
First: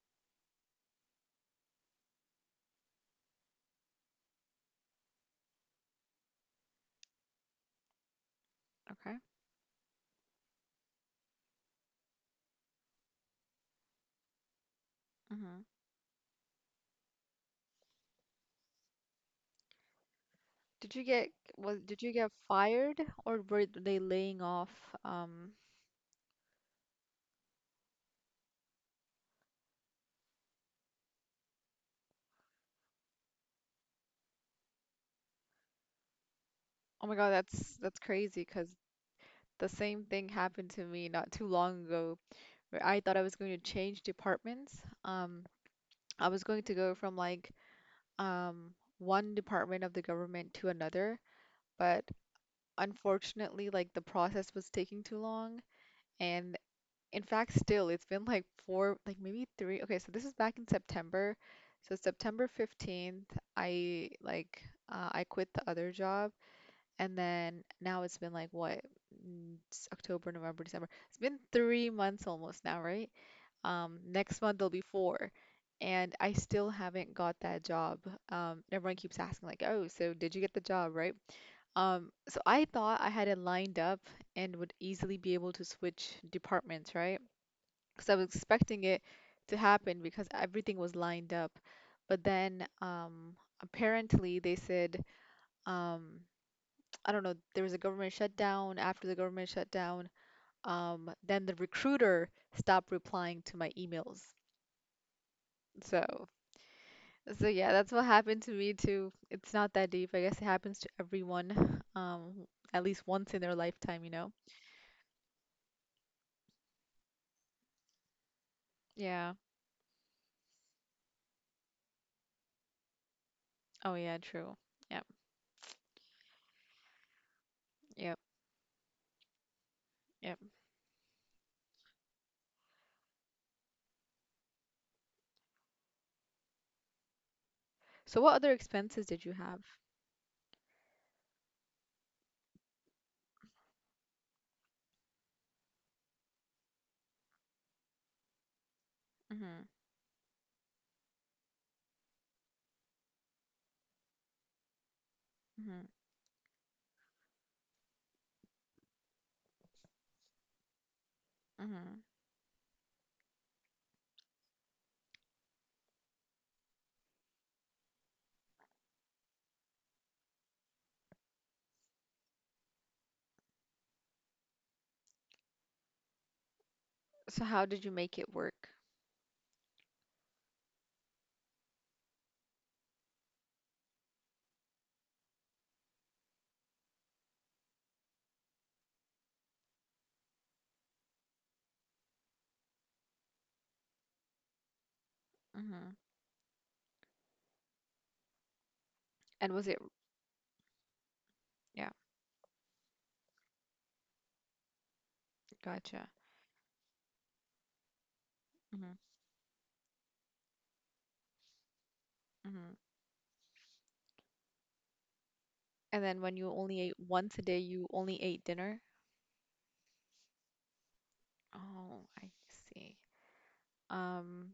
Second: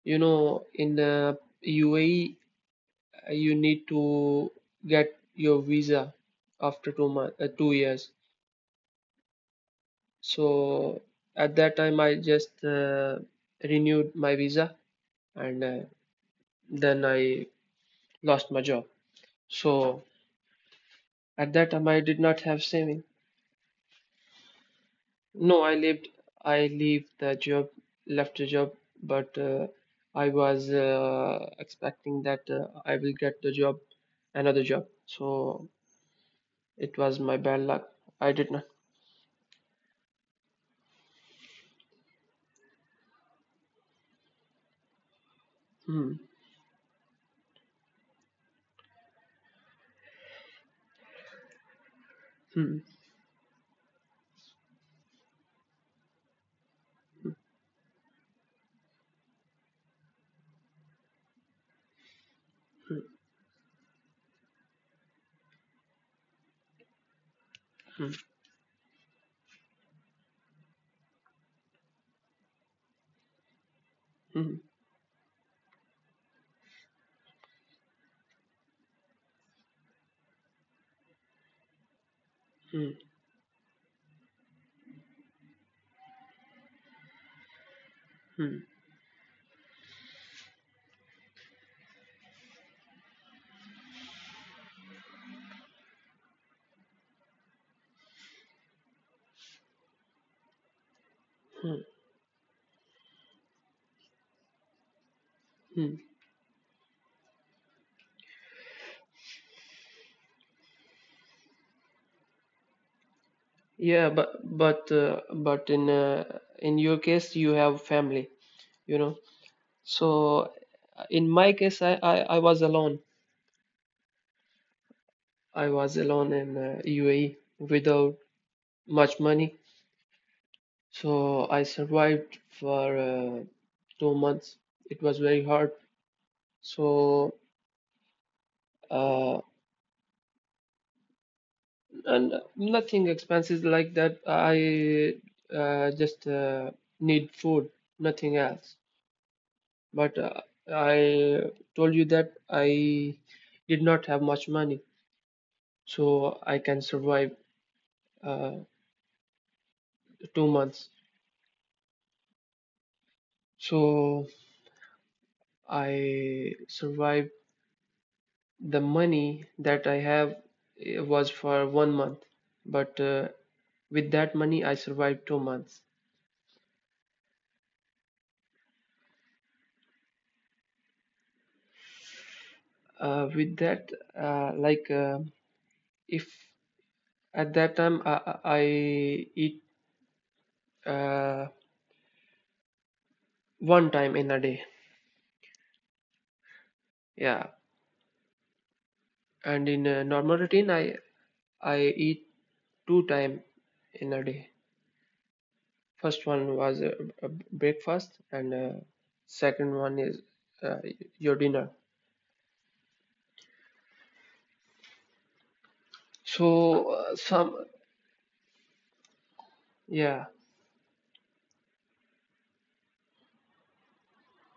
B: you know, in uh, U A E, uh, you need to get your visa after two month, uh, two years.
A: Okay.
B: So at that time, I just uh, renewed my visa, and
A: Hmm.
B: uh, then I lost my job. So
A: Did you get
B: at that
A: was
B: time, I
A: did you
B: did
A: get
B: not have
A: fired
B: savings.
A: or were they laying off um
B: No, I lived, I leave the job, left the job, but uh, I was uh, expecting that uh, I will get the job, another job. So it
A: oh my
B: was
A: God,
B: my bad
A: that's
B: luck.
A: that's
B: I
A: crazy
B: did not.
A: because the same thing happened to me not too long ago where I thought I was going to change departments. Um,
B: Hmm.
A: I was going to go from like um one department of the government to another, but
B: Hmm.
A: unfortunately, like the process was taking too long. And in
B: Hmm.
A: fact, still, it's been like four, like maybe three. Okay, so this is back in September. So September fifteenth, I like uh, I quit the other job and then now
B: Hmm.
A: it's been like what? mm, s- October, November, December. It's been three months almost now, right? Um, next
B: Hmm. Hmm.
A: month there'll be four. And I still haven't got that job. Um, everyone keeps asking, like, oh, so did you get the job, right? Um, so I
B: Hmm.
A: thought I had it lined up and would easily be able to switch departments, right? Because I was
B: Hmm.
A: expecting it to happen because everything was lined up. But then um, apparently they said um, I don't know, there was a government shutdown. After the government shutdown, um, then the
B: Hmm.
A: recruiter stopped replying to my emails.
B: Hmm.
A: So, so yeah, that's what happened to me too. It's not that deep. I guess it happens to everyone, um, at least once in their lifetime,
B: Yeah,
A: you
B: but
A: know?
B: but uh, but in uh, in your case, you have family, you know.
A: Yeah.
B: So in my case, I I, I was alone.
A: Oh yeah, true. Yep,
B: I was alone in uh, U A E without
A: yep,
B: much money.
A: yep.
B: So I survived for uh, two months. It was very hard. So
A: So what other expenses did you
B: uh,
A: have?
B: and nothing expenses like that. I uh, just uh, need food, nothing else.
A: Mm-hmm,
B: But uh, I told you that I did not have much money,
A: mm-hmm,
B: so I can survive uh, two months.
A: mm-hmm.
B: So I survived. The money that I have uh, was for one month, but uh, with that money I survived two months.
A: So how did you make it work?
B: uh, with that, uh, like, uh, if at that time i, I eat uh, one time in a day.
A: Mm-hmm.
B: Yeah,
A: And
B: and
A: was it,
B: in a normal routine, i i
A: yeah,
B: eat two time in a day.
A: gotcha.
B: First one was uh, uh, breakfast, and uh,
A: Mm-hmm,
B: second one is uh, your dinner.
A: mm-hmm. And then when you only
B: So
A: ate
B: uh,
A: once a day,
B: some
A: you only ate dinner?
B: yeah.
A: Oh, I see. Um,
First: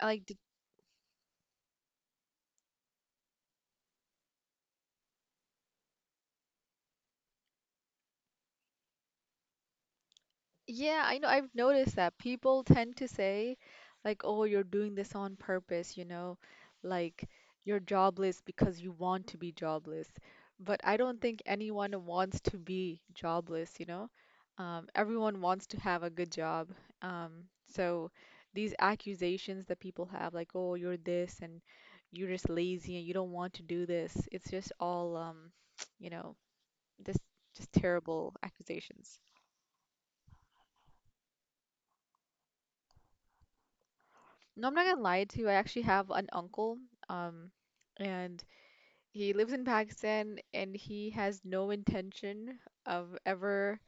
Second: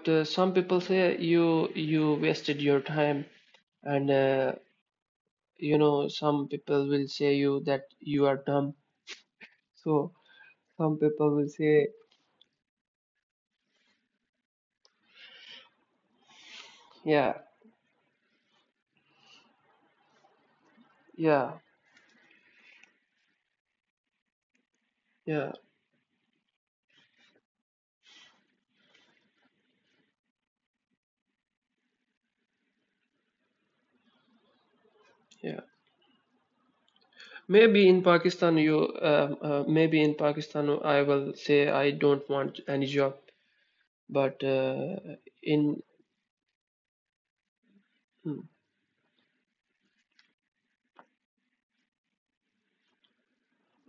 A: I like,
B: uh, some people say you you wasted your time, and uh, you know, some people will say you that you are dumb. So some
A: Yeah, I know.
B: people will
A: I've
B: say,
A: noticed that people tend to say, like, oh, you're doing this on purpose, you know, like
B: yeah,
A: you're jobless because you want to be jobless. But I don't think
B: yeah,
A: anyone wants to be jobless, you know. Um, everyone
B: yeah,
A: wants to have a good job. Um, so these accusations that people have, like, oh, you're this and you're just lazy and you don't want to do this, it's just all, um,
B: yeah.
A: you know, this just
B: Maybe in
A: terrible
B: Pakistan you
A: accusations.
B: um uh, maybe in Pakistan I will say I don't want any job. But
A: No, I'm not gonna lie to you.
B: uh,
A: I
B: in
A: actually have an uncle, um,
B: hmm,
A: and he lives in Pakistan and he has no intention of ever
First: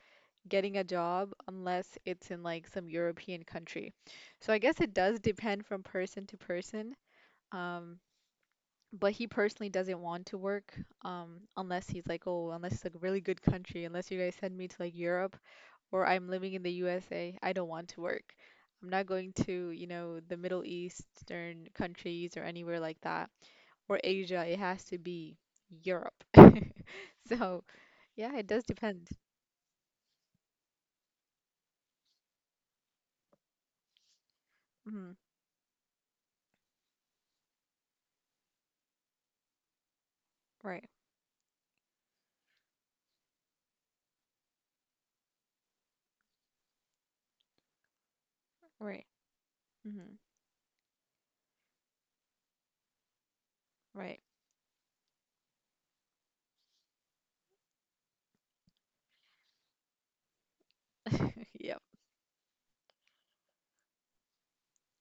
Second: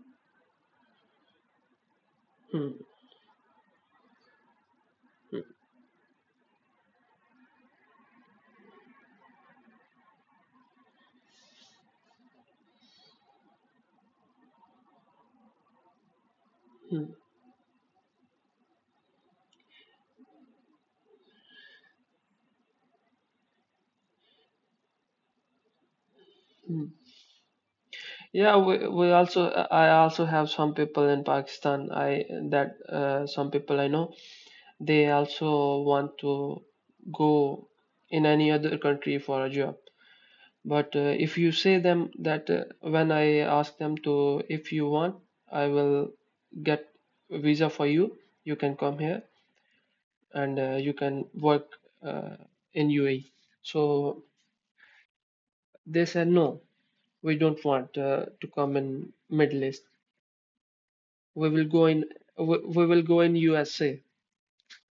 A: getting a job unless it's in like
B: hmm,
A: some European country. So I guess it does
B: hmm,
A: depend from person to person. Um, but he personally doesn't want to work, um, unless he's like, oh, unless it's like a really good country, unless you guys send me to like Europe or I'm living in the
B: hmm,
A: U S A, I don't want to work. I'm not going to, you know, the Middle Eastern countries or anywhere like that, or Asia. It has to be Europe.
B: hmm.
A: So, yeah, it
B: Yeah,
A: does
B: we,
A: depend.
B: we also, I also have some people in Pakistan. I that uh, Some people I know, they
A: Hmm.
B: also want to go in any other country for a job.
A: Right,
B: But uh, if you say them that, uh, when I ask them to, if you want, I will get visa for you. You can come
A: right.
B: here,
A: Hmm.
B: and uh, you can work uh, in U A E.
A: Right.
B: So they said, no, we don't want uh, to come in Middle East. We will
A: Yep.
B: go in. We, we will go in U S A.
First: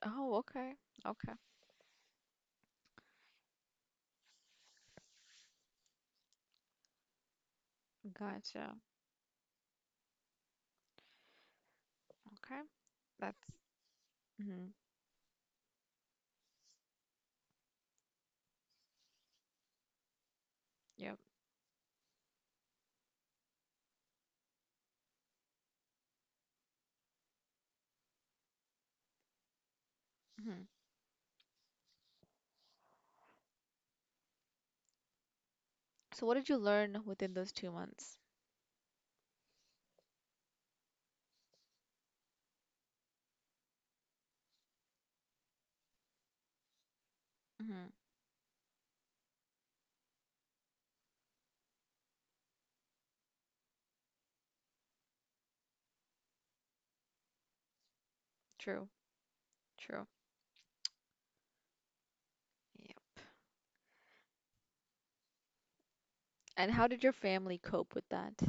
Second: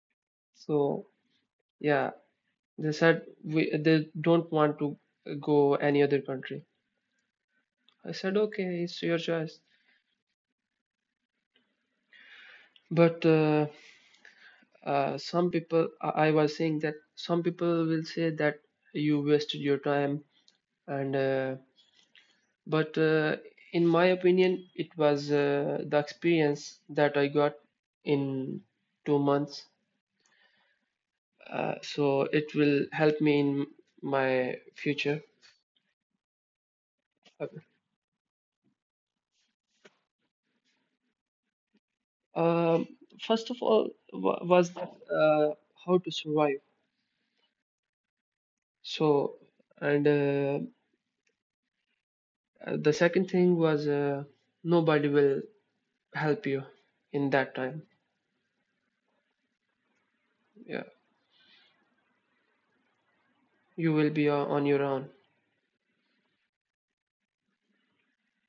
A: Oh, okay,
B: So
A: okay,
B: yeah, they said we, they don't want to go any other country. I said,
A: gotcha.
B: okay, it's your choice.
A: Okay,
B: But
A: that's
B: uh,
A: hmm,
B: uh, some people, i I was saying that some people will say that you wasted your time, and
A: yep.
B: uh, but uh, in my opinion, it was uh, the experience that I got in two months.
A: Hmm.
B: uh, so it will help me in my future.
A: So, what did you learn within those
B: Okay.
A: two months?
B: um, first of all, wa- was that uh, how to survive.
A: Hmm.
B: So, and uh, the second thing was uh, nobody will help you in that time.
A: True, true.
B: Yeah,
A: Yep.
B: you will be o- on your own.
A: And how did your family cope with that?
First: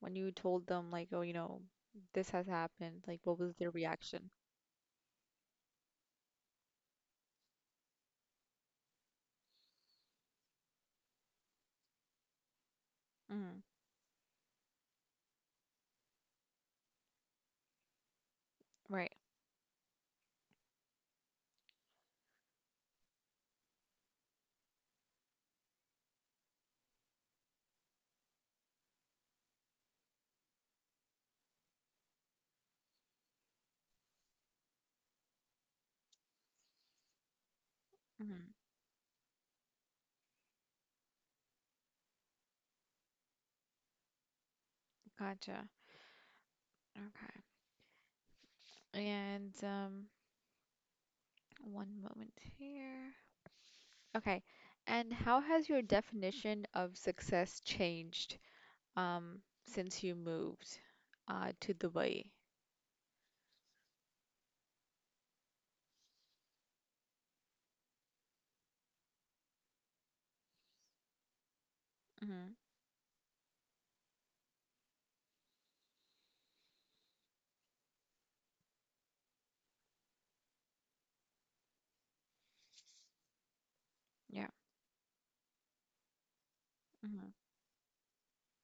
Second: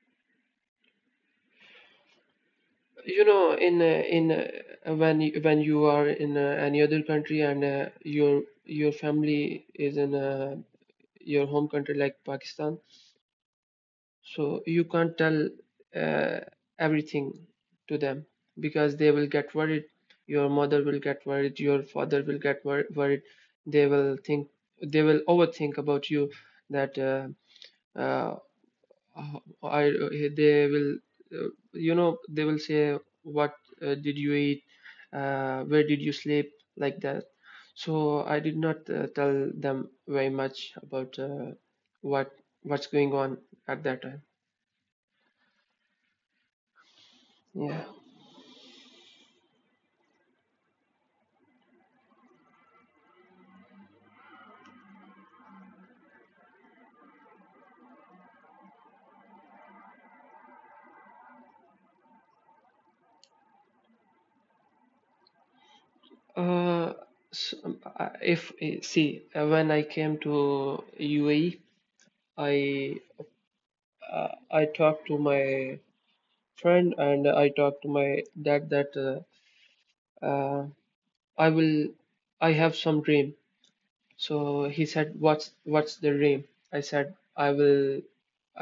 A: When you told them, like, oh, you know, this has happened, like,
B: You
A: what
B: know,
A: was their
B: in uh, in
A: reaction?
B: uh, when you, when you are in uh, any other country, and uh, your your family is in uh, your home country like Pakistan.
A: Mm,
B: So you can't tell uh, everything to them, because they
A: right.
B: will get worried. Your mother will get worried, your father will get wor- worried. they will think they will overthink about you, that uh, uh, uh, I they will uh, you know, they will say, what uh, did you eat, uh, where did you sleep, like that. So I
A: Mm,
B: did not uh, tell them very much about uh, what what's going on at that time.
A: gotcha. Okay.
B: Yeah.
A: And um, one moment here. Okay. And how has your definition of success changed, um, since you moved, uh, to Dubai?
B: uh, s- um, I- if eh, see, uh, when I came to U A E,
A: Mm-hmm.
B: I uh, I talked to my friend, and I talked to my dad that uh, uh, I will I have some dream.
A: Yeah.
B: So he said, what's what's the dream? I said,
A: Mm-hmm.
B: I will,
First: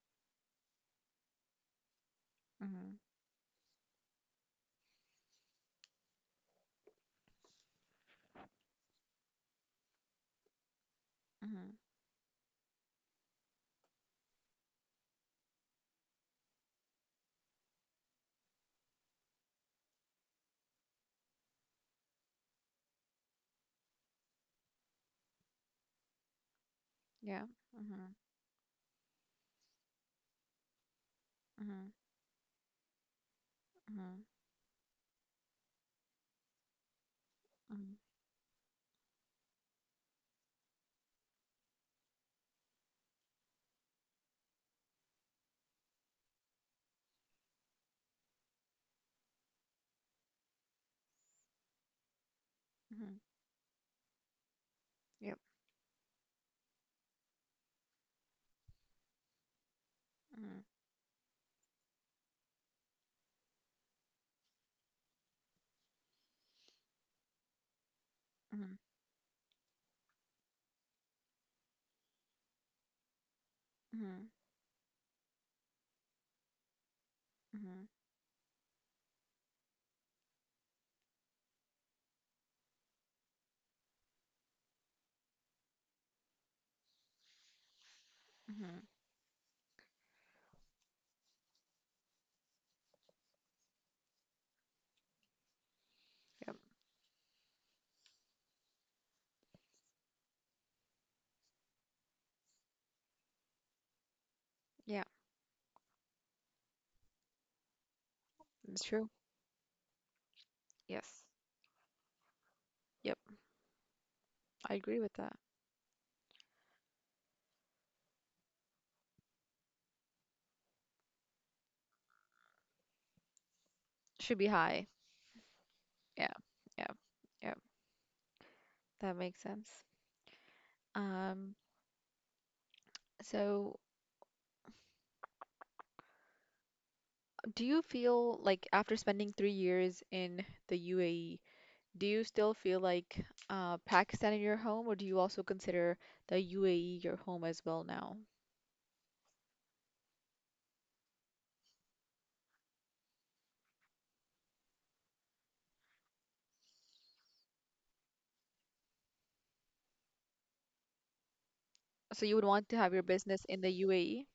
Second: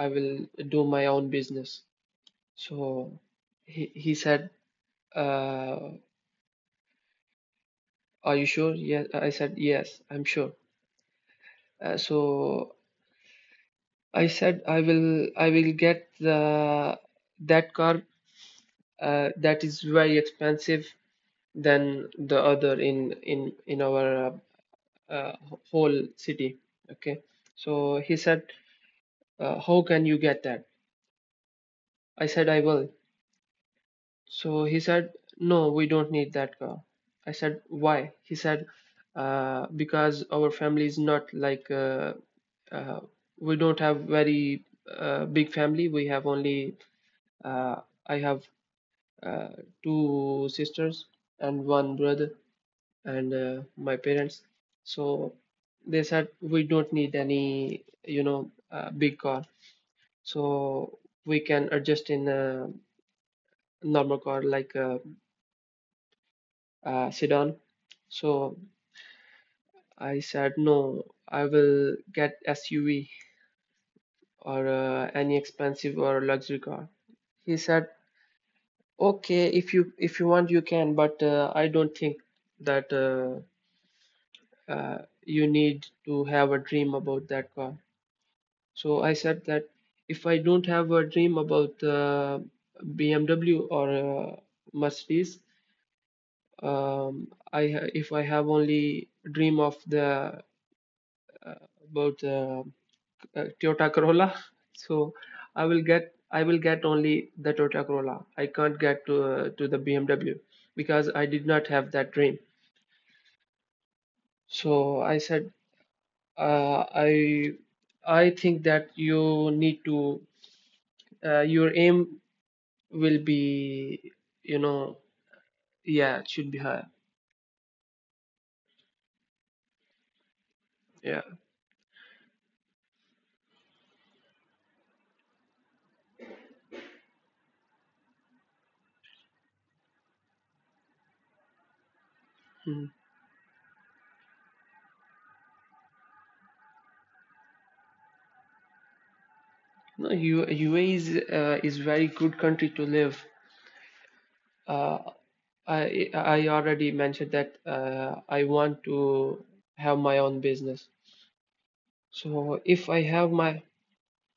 B: I will do my own business.
A: Mm-hmm.
B: So he he said, uh, are you sure? Yes. I said, yes, I'm sure.
A: Mm-hmm.
B: Uh, so I said, I will I will get the that car uh, that is very expensive than the other in in in our uh, uh, whole city. Okay.
A: Yeah.
B: So
A: Mm-hmm.
B: he said, Uh, how can you get that?
A: Mm-hmm.
B: I said, I will.
A: Mm-hmm.
B: So he said, no, we don't need that car. I said,
A: Mm-hmm.
B: why? He said, uh, because our family is not like, uh, uh, we don't have very uh, big family. We have only, uh, I have uh, two sisters and one brother
A: Mm-hmm.
B: and uh, my parents. So
A: Yep.
B: they said, we don't need any, you know, uh, big car.
A: Mm-hmm.
B: So we can adjust in. Uh, normal car like a, a sedan. So
A: Mm-hmm.
B: I said, no, I will get S U V
A: Mm-hmm.
B: or uh, any expensive or luxury car. He
A: Mm-hmm.
B: said, okay, if you if you want, you can, but uh, I don't think that uh, uh, you need to have a dream about that car.
A: Mm-hmm.
B: So I said that if I don't have a dream about uh, B M W or uh, Mercedes,
A: Yep.
B: um, I ha- if I have only dream of the uh, about uh, uh, Toyota Corolla.
A: Yeah.
B: So I will get I will get only the Toyota Corolla. I can't
A: It's
B: get
A: true.
B: to uh, to the B M W because
A: Yes.
B: I did not have that dream.
A: Yep. I
B: So
A: agree with
B: I
A: that.
B: said, uh, I I think that you need to uh, your aim will be
A: Should be
B: you
A: high.
B: know yeah, it
A: Yeah.
B: should be higher.
A: Yeah. Yeah. That makes sense.
B: Yeah.
A: Um, so do you feel like after spending three years in the U A E, do you still feel
B: Hmm.
A: like uh, Pakistan is your home, or do you also consider the U A E your home as well now?
B: No, U UAE is uh, is very good country to live. Uh, I I already mentioned that uh, I want to have my own business.
A: So you would
B: So
A: want to
B: if
A: have
B: I
A: your
B: have
A: business
B: my.
A: in the U A E?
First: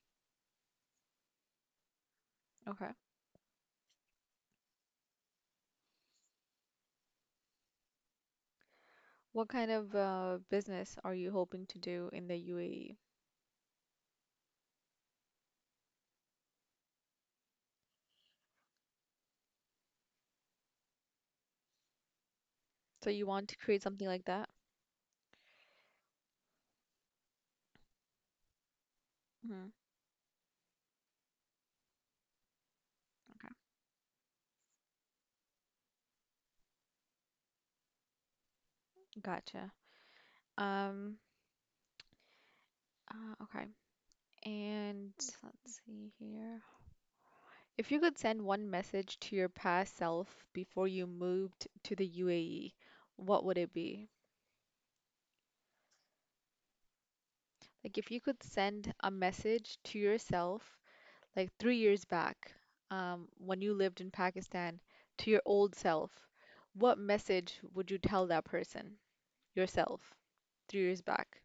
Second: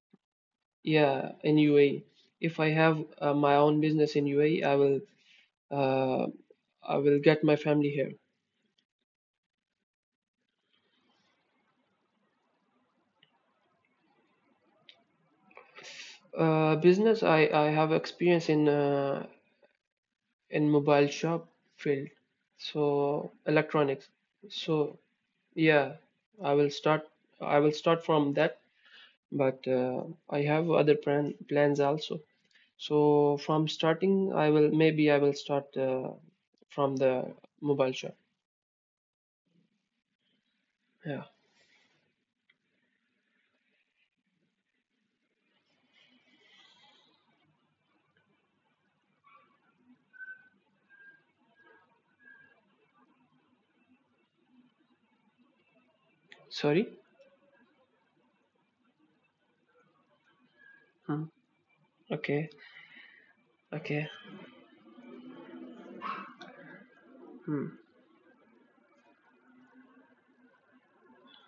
B: Yeah, in U A E, if I
A: Okay.
B: have uh, my own business in U A E, I will uh, I will get my family here.
A: What kind of uh, business are you hoping to do in the U A E?
B: Uh, business, I I have experience in uh, in mobile shop field,
A: So you
B: so
A: want to create
B: electronics.
A: something like that?
B: So yeah, I will start I will start from that, but
A: Hmm.
B: uh, I have other plan plans also. So
A: Okay.
B: from starting, I will, maybe I will start uh, from the mobile shop.
A: Gotcha. Um,
B: Yeah.
A: Uh, okay. And let's see here. If you could send one message to your past self before you moved to the U A E, what would it be?
B: Sorry.
A: Like, if you could send a message to yourself,
B: Hmm.
A: like three years
B: Okay.
A: back, um, when you lived
B: Okay.
A: in Pakistan, to your old self, what message
B: Hmm.
A: would you tell that person, yourself, three years back?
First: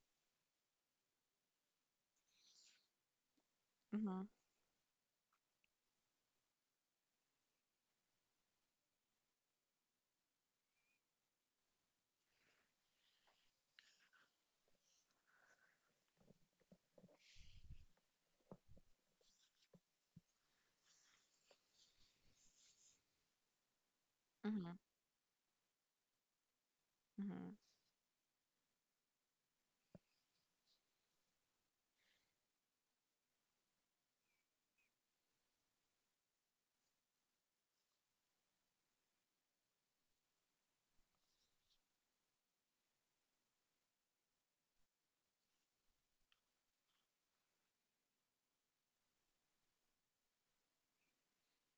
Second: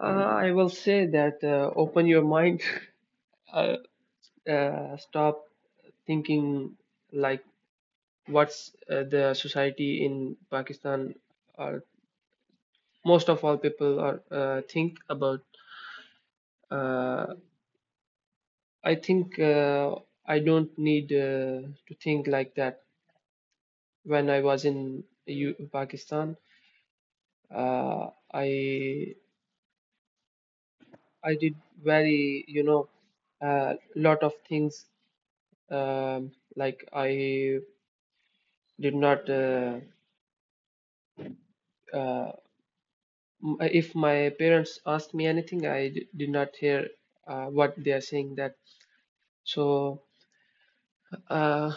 B: Uh, I will say that uh, open your mind. uh,
A: Mm-hmm.
B: uh, stop thinking like what's uh, the society in Pakistan or most of all people are uh, think about. Uh, I think uh, I don't need uh, to think like that when I was
A: Mm-hmm.
B: in U- Pakistan.
A: Mm-hmm.
B: uh, I I did very, you know uh, lot of things, um, like I did not uh, uh, m- if my parents asked me anything I d- did not hear uh, what they are saying that. So uh,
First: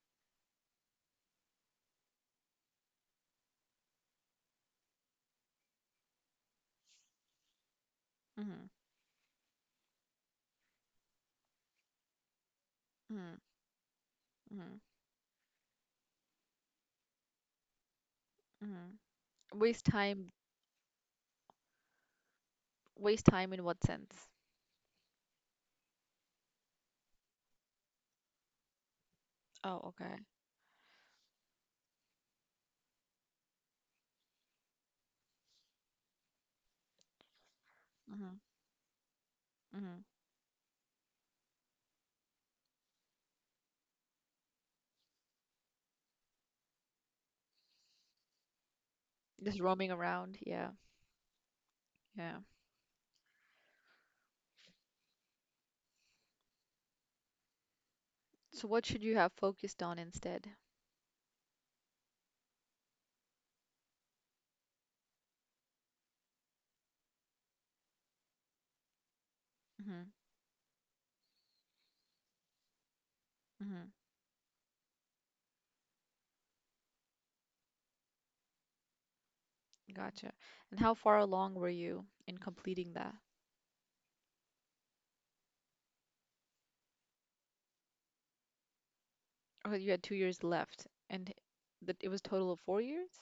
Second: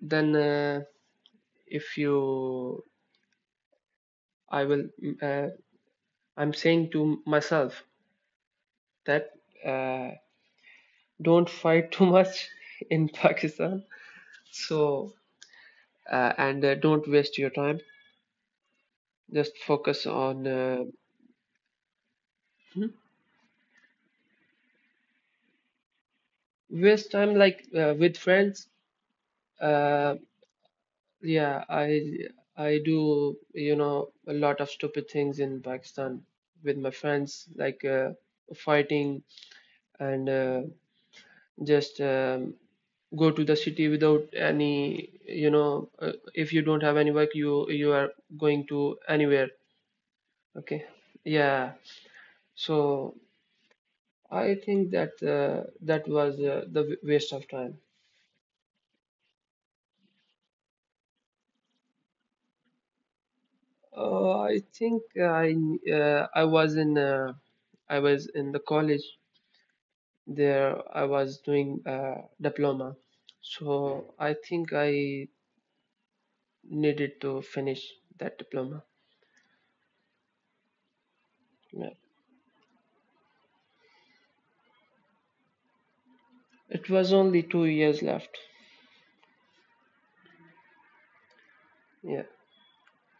B: then uh, if you, I will mm, uh, I'm saying to myself
A: Mm-hmm.
B: that uh, don't fight too much in Pakistan.
A: Mm-hmm.
B: So uh, and uh, don't waste your time, just
A: Mm-hmm. Waste
B: focus
A: time,
B: on uh, Mhm.
A: waste time in what sense?
B: Waste time like uh, with friends
A: Oh, okay.
B: uh, yeah, i i do, you know a lot of stupid things in Pakistan with my friends, like uh,
A: Hmm.
B: fighting
A: Hmm.
B: and uh, just um, go to the city without any, you know uh, if you don't have any work, you you are going to anywhere.
A: Just, mhm, roaming around. Yeah.
B: Okay. Yeah.
A: Yeah.
B: So I think that uh, that was uh, the w- waste of time.
A: So what should you have focused on instead?
B: Uh, I think I uh, I was in uh, I was in the college
A: Hmm.
B: there. I was doing uh, diploma,
A: Hmm.
B: so I think I needed to finish that diploma.
A: Gotcha. And how far along were
B: Yeah.
A: you in completing that?
B: It was only two years left.
A: Oh, you had two years left, and that it was
B: Yeah.
A: total of four years?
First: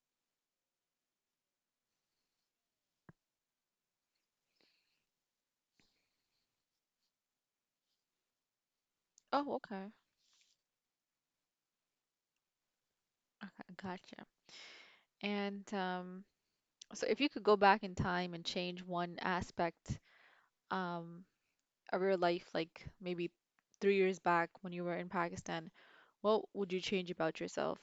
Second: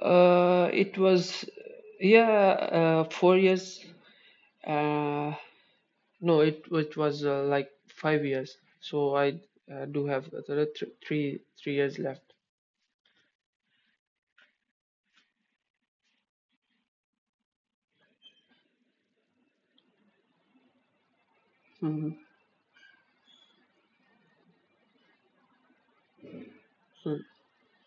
B: Uh, it was yeah uh, four years. Uh, no, it it was uh, like five years. So I
A: Oh,
B: uh,
A: okay.
B: do have another th- three three years left.
A: Okay, gotcha. And um, so if you could go back in time and change one aspect um, of
B: Mhm.
A: your life, like maybe three years back when you were in Pakistan, what would you change about yourself?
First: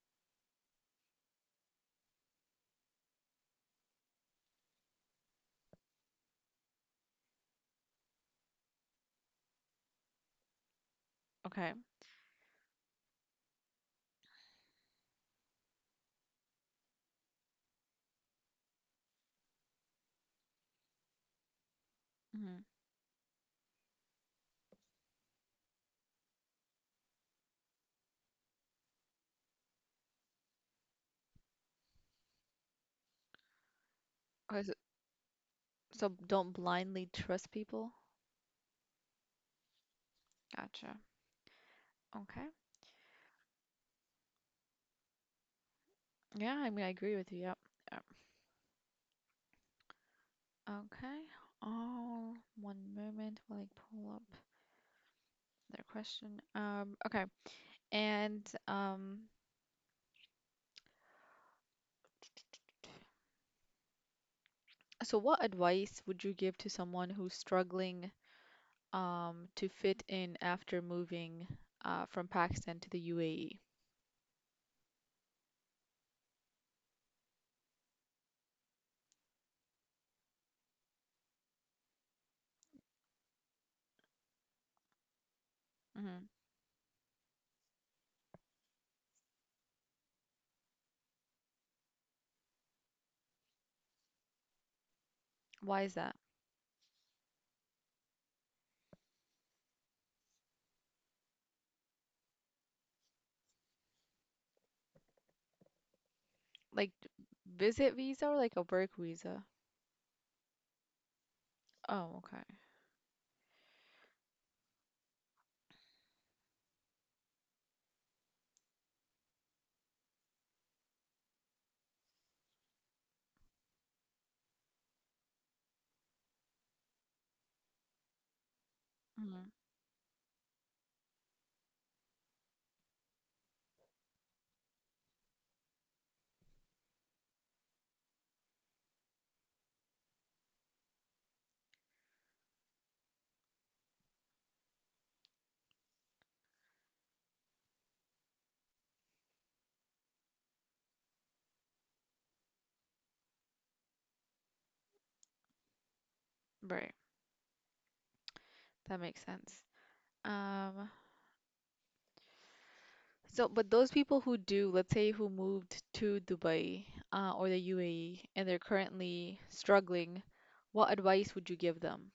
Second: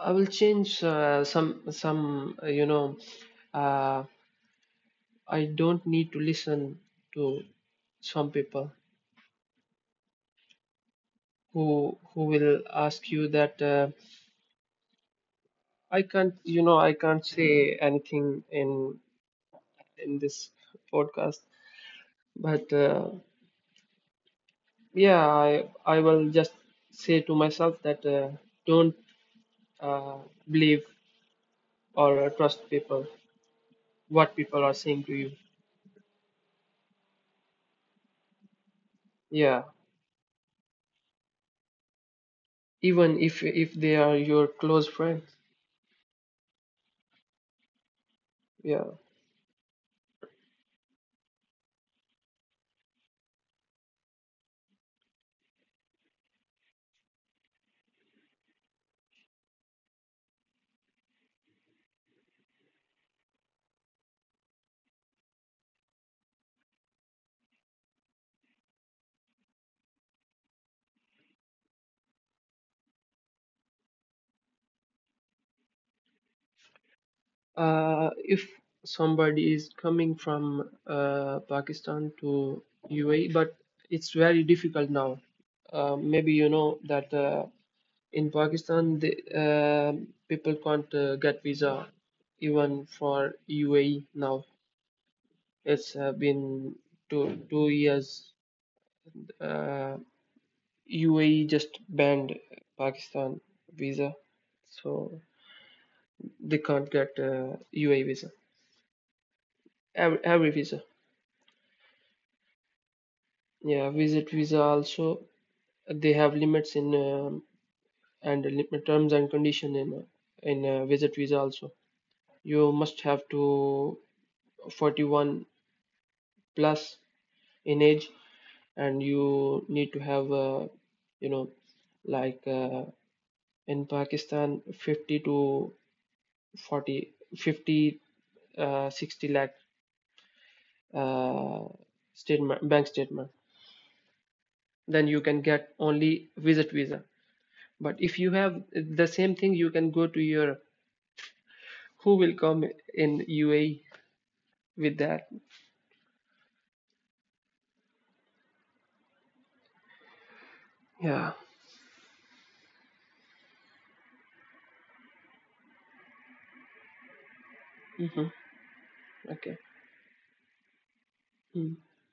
B: I will change uh, some some uh, you know uh, I don't need to listen to some people
A: Okay.
B: who who will ask you that uh, I can't, you know I can't say anything in in this podcast, but uh, yeah, I I will just say to myself that uh, don't uh, believe or uh, trust people, what
A: Okay,
B: people
A: so,
B: are saying to you.
A: so don't blindly trust people.
B: Yeah,
A: Gotcha. Okay.
B: even if if they are your close friends.
A: Yeah, I mean, I agree with you. Yep. Yep.
B: Yeah.
A: Okay. Oh, one moment while I pull up their question. Um, okay. And um, so what advice would you give to someone who's struggling um to fit in after moving uh from Pakistan to the U A E?
B: Uh, if somebody is coming from uh, Pakistan to U A E, but it's very difficult now. Uh,
A: Hmm.
B: maybe you know that uh, in Pakistan, the, uh, people can't uh, get visa even for U A E now.
A: Why is
B: It's uh,
A: that?
B: been two two years. Uh, U A E just banned Pakistan visa, so they
A: Like
B: can't get uh,
A: visit
B: U A E
A: visa
B: visa.
A: or like a work visa?
B: Every, every visa.
A: Oh, okay.
B: Yeah, visit visa also, they have limits in um and limit terms and condition in uh, in uh, visit visa also. You must have to forty-one plus in age, and
A: Hmm.
B: you need to have uh, you know, like uh, in Pakistan fifty to forty fifty uh, sixty lakh uh, statement, bank statement. Then you can get only visit visa. But if you have the same thing, you can go to your who will come in U A E with that?
A: Right. That makes sense. Um,
B: Yeah.
A: So, but those people who do, let's say who moved to Dubai, uh, or the U A E
B: Hmm.
A: and they're currently
B: Okay.
A: struggling, what advice would you give
B: Mm.
A: them?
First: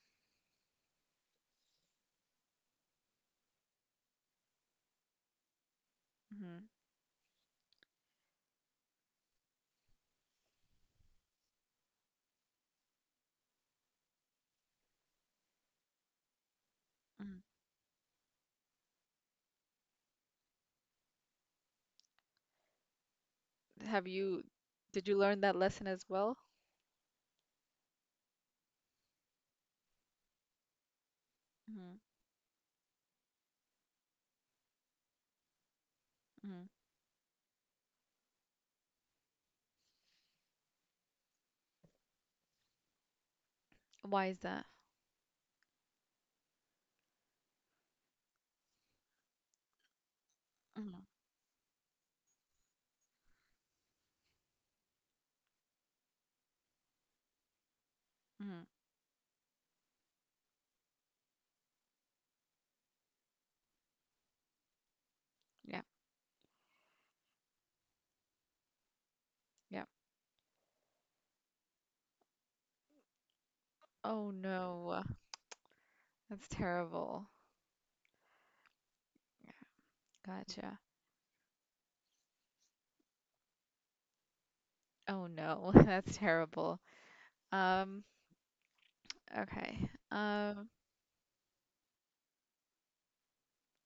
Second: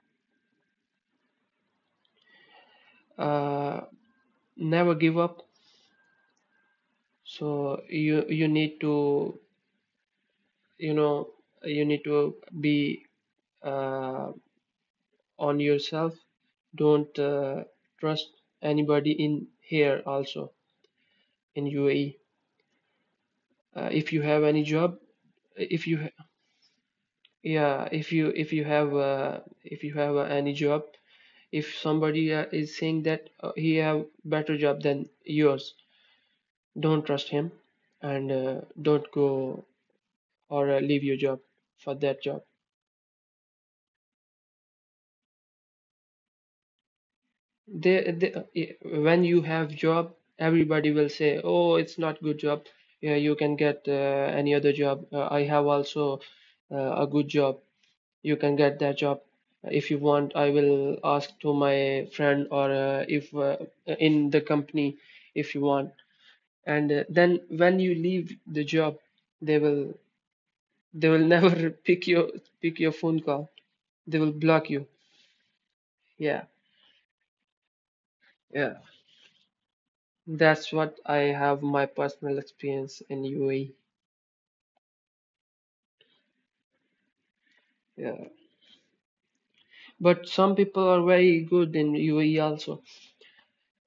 B: Uh, Never give up.
A: Hmm.
B: So you you need to, you know you need to be uh, on yourself. Don't
A: Hmm.
B: uh, trust anybody in here also in U A E. Uh,
A: Have
B: if you have
A: you,
B: any job,
A: did you learn that
B: if
A: lesson
B: you
A: as
B: ha-
A: well?
B: yeah, if you if you have uh, if you have uh, any job, if
A: Hmm.
B: somebody uh, is saying that uh, he have better job than yours,
A: Hmm.
B: don't trust him, and uh, don't go or uh, leave your job for that job.
A: Why is that?
B: They, they, uh, i- when you have job, everybody will
A: Hmm.
B: say, "Oh, it's not good job. Yeah, you can get uh, any other job. Uh, I have also uh, a good job. You can
A: Hmm.
B: get that job." If you want, I will ask to my friend, or uh, if uh, in the company, if you
A: Yeah,
B: want. And uh, then when you leave the job, they
A: yeah.
B: will, they will never pick your pick your phone call, they
A: Oh
B: will block you.
A: no,
B: Yeah.
A: that's terrible.
B: Yeah, that's
A: Gotcha.
B: what I have my personal experience in UAE.
A: Oh no, that's terrible. Um,
B: Yeah,
A: okay.
B: but some
A: Um,
B: people are very good in UAE also.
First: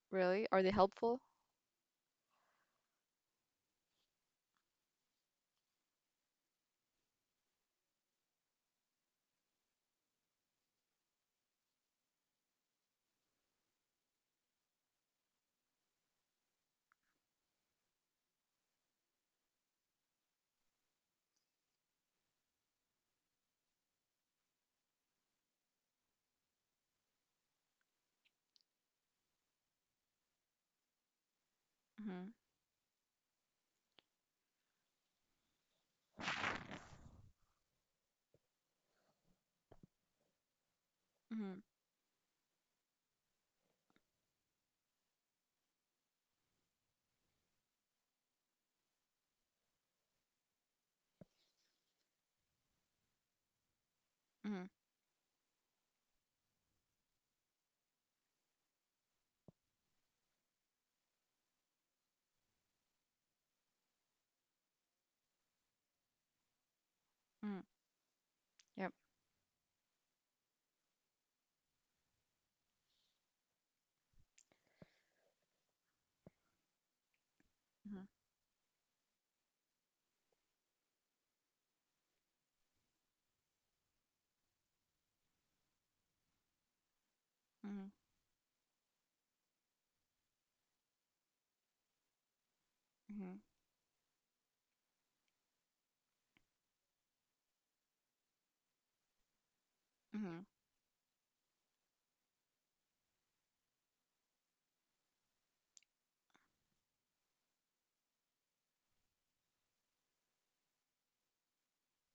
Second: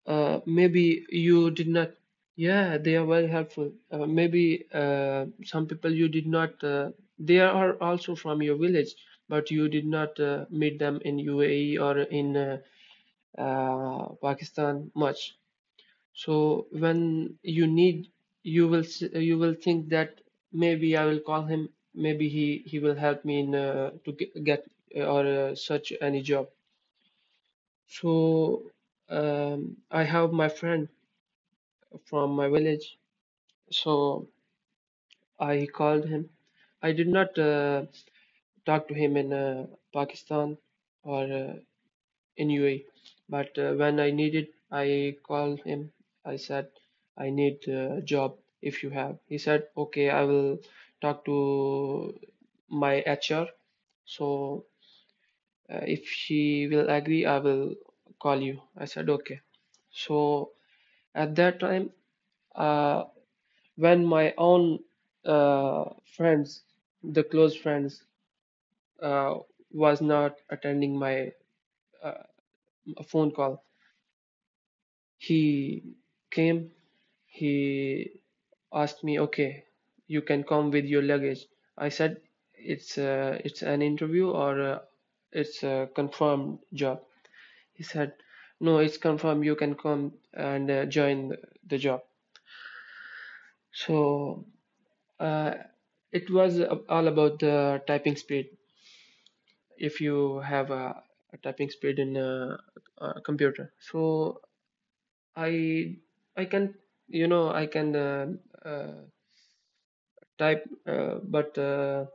B: uh,
A: Really? Are they
B: Maybe
A: helpful?
B: you did not. Yeah, they are very helpful. Uh, maybe uh, some people you did not uh, they are also from your village, but you did not uh, meet them in UAE or in uh, uh, Pakistan much. So when you need, you will s- you will think that maybe I will call him. Maybe he he will help me in uh, to ge- get uh, or uh, search any job. So um, I have my friend
A: Mm-hmm.
B: from my village. So I called him. I did not uh, talk to him in uh, Pakistan or. Uh,
A: Mm-hmm.
B: in U A E. But uh, when I needed, I called him. I said, I need uh, a job if you have. He said, okay, I will talk to my H R. So uh, if she will agree, I will call you. I said, okay. So at that time, uh, when my own uh, friends, the close
A: Mm-hmm.
B: friends,
A: Yep.
B: uh, was not attending my uh, phone call, he came. He
A: Mm-hmm.
B: asked me, "Okay, you can come with your luggage." I said, "It's uh, it's an interview, or uh, it's a confirmed job." He said, "No, it's confirmed. You can come and uh, join the job."
A: Mhm,
B: So uh, it was all about the typing speed. If you
A: mhm,
B: have a, a typing speed in a, a computer, so I I can, you know I can uh, uh, type, uh, but uh,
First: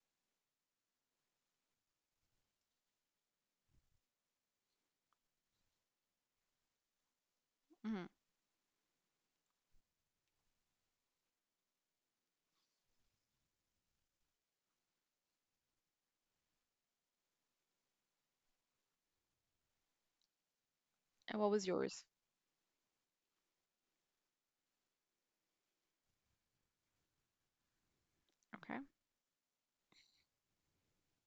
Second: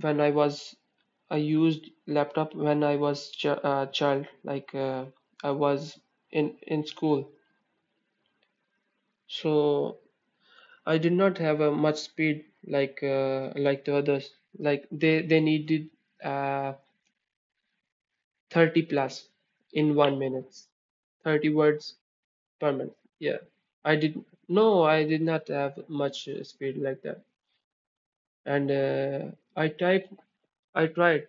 B: when I was, I used laptop when I was ch uh, child, like uh, I was in in school,
A: mhm.
B: so I did not have a much speed like uh, like the others. Like they they needed uh, thirty plus in one minute,
A: And
B: thirty
A: what was
B: words
A: yours?
B: per minute. Yeah, I did, no, I did not have much uh, speed like that, and
A: Okay.
B: uh, I typed I tried,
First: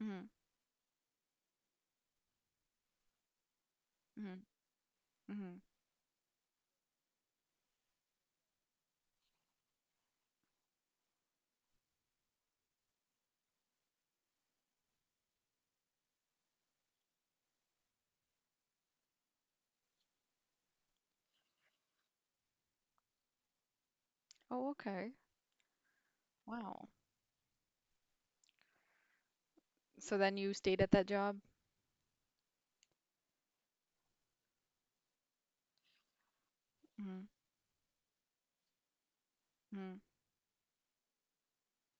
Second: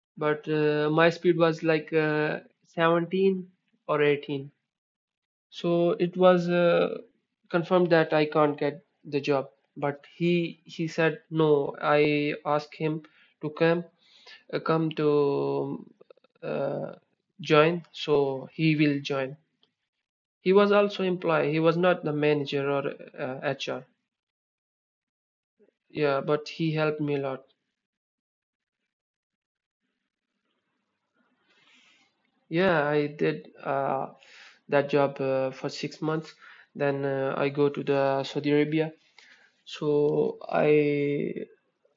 A: Mhm,
B: but uh, my speed was like uh, seventeen or
A: mhm,
B: eighteen,
A: mhm.
B: so it was uh, confirmed that I can't get the job. But he he said, no, I asked him to come uh, come to uh, join, so he will join. He was also employee, he was not the manager or uh, HR.
A: Oh, okay.
B: Yeah, but he
A: Wow.
B: helped me a lot.
A: So then you stayed at that job?
B: Yeah, I did uh, that job uh, for six months. Then
A: Mhm,
B: uh, I go to the Saudi Arabia.
A: mhm,
B: So I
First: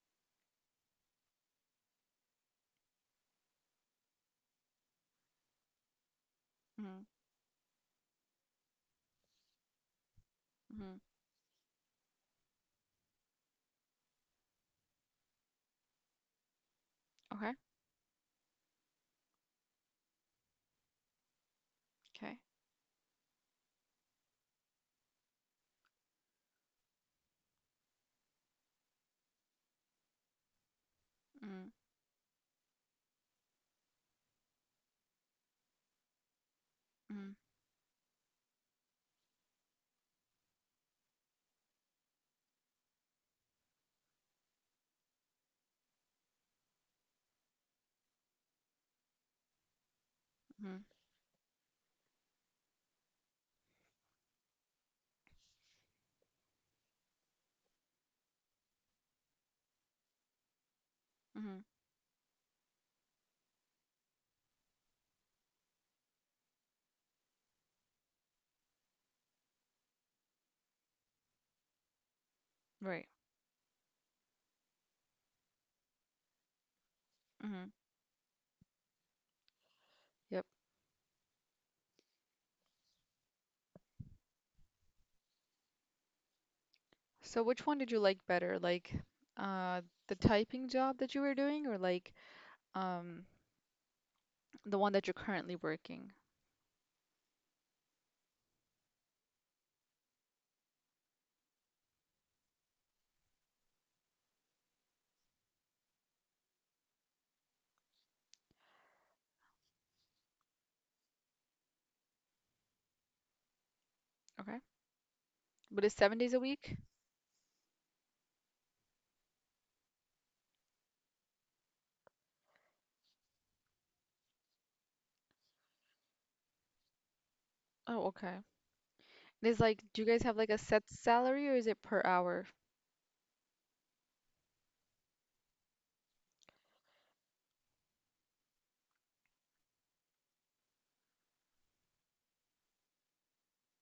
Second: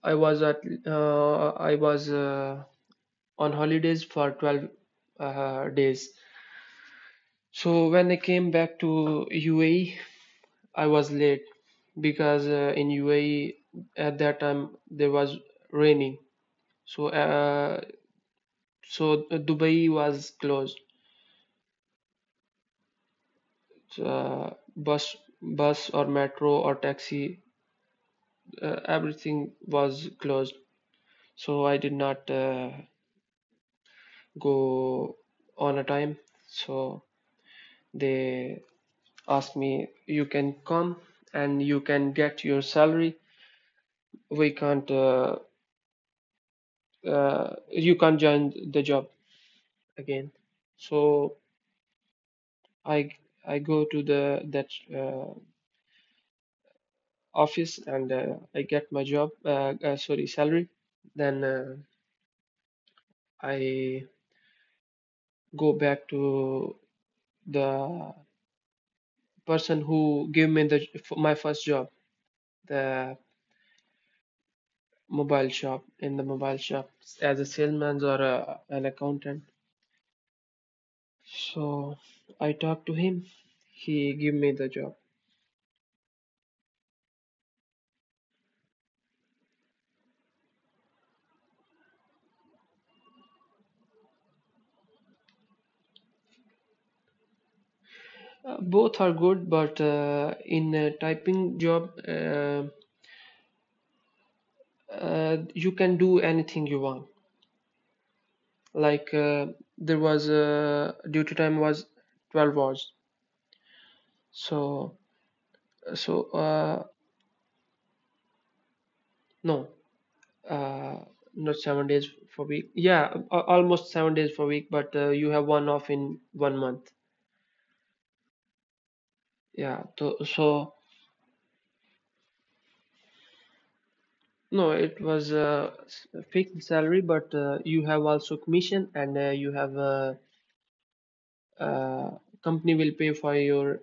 B: I was at uh, I was uh, on holidays for twelve uh, days.
A: mhm,
B: So when I came back to U A E, I
A: mhm.
B: was late because uh, in U A E at that time there was raining. So
A: Okay.
B: uh, so Dubai was closed.
A: Okay.
B: uh, bus bus or metro or taxi, uh, everything was closed, so
A: Mhm,
B: I did not uh, go on a time. So
A: mhm,
B: they asked me, you can come and you can get your salary, we can't uh, uh, you can't join the job again.
A: mhm,
B: So i i go to the that uh, office and uh, I get my job uh, uh, sorry, salary. Then
A: mhm.
B: uh, I go back to the person who gave me the my first job,
A: Right.
B: the mobile shop. In the mobile shop as a
A: Mhm.
B: salesman or a, an accountant.
A: Yep.
B: So I talked to him, he gave me the job.
A: So which one did you like better? Like, uh, the typing job that you were doing, or like, um, the one that you're currently working?
B: Uh, both are good, but uh, in a typing job, uh, uh, you can do anything you want. Like uh, there was, uh, duty time was twelve hours.
A: Okay.
B: So
A: But it's seven
B: so
A: days a week?
B: uh, no, uh not seven days for week, yeah, a- almost seven days for week, but uh, you have one off in one month.
A: Oh, okay. There's like,
B: Yeah,
A: do you
B: so
A: guys have like a
B: so
A: set salary, or is it per hour?
B: no, it was a s- a fixed salary, but uh, you have also commission, and uh, you have uh uh, company will pay for your,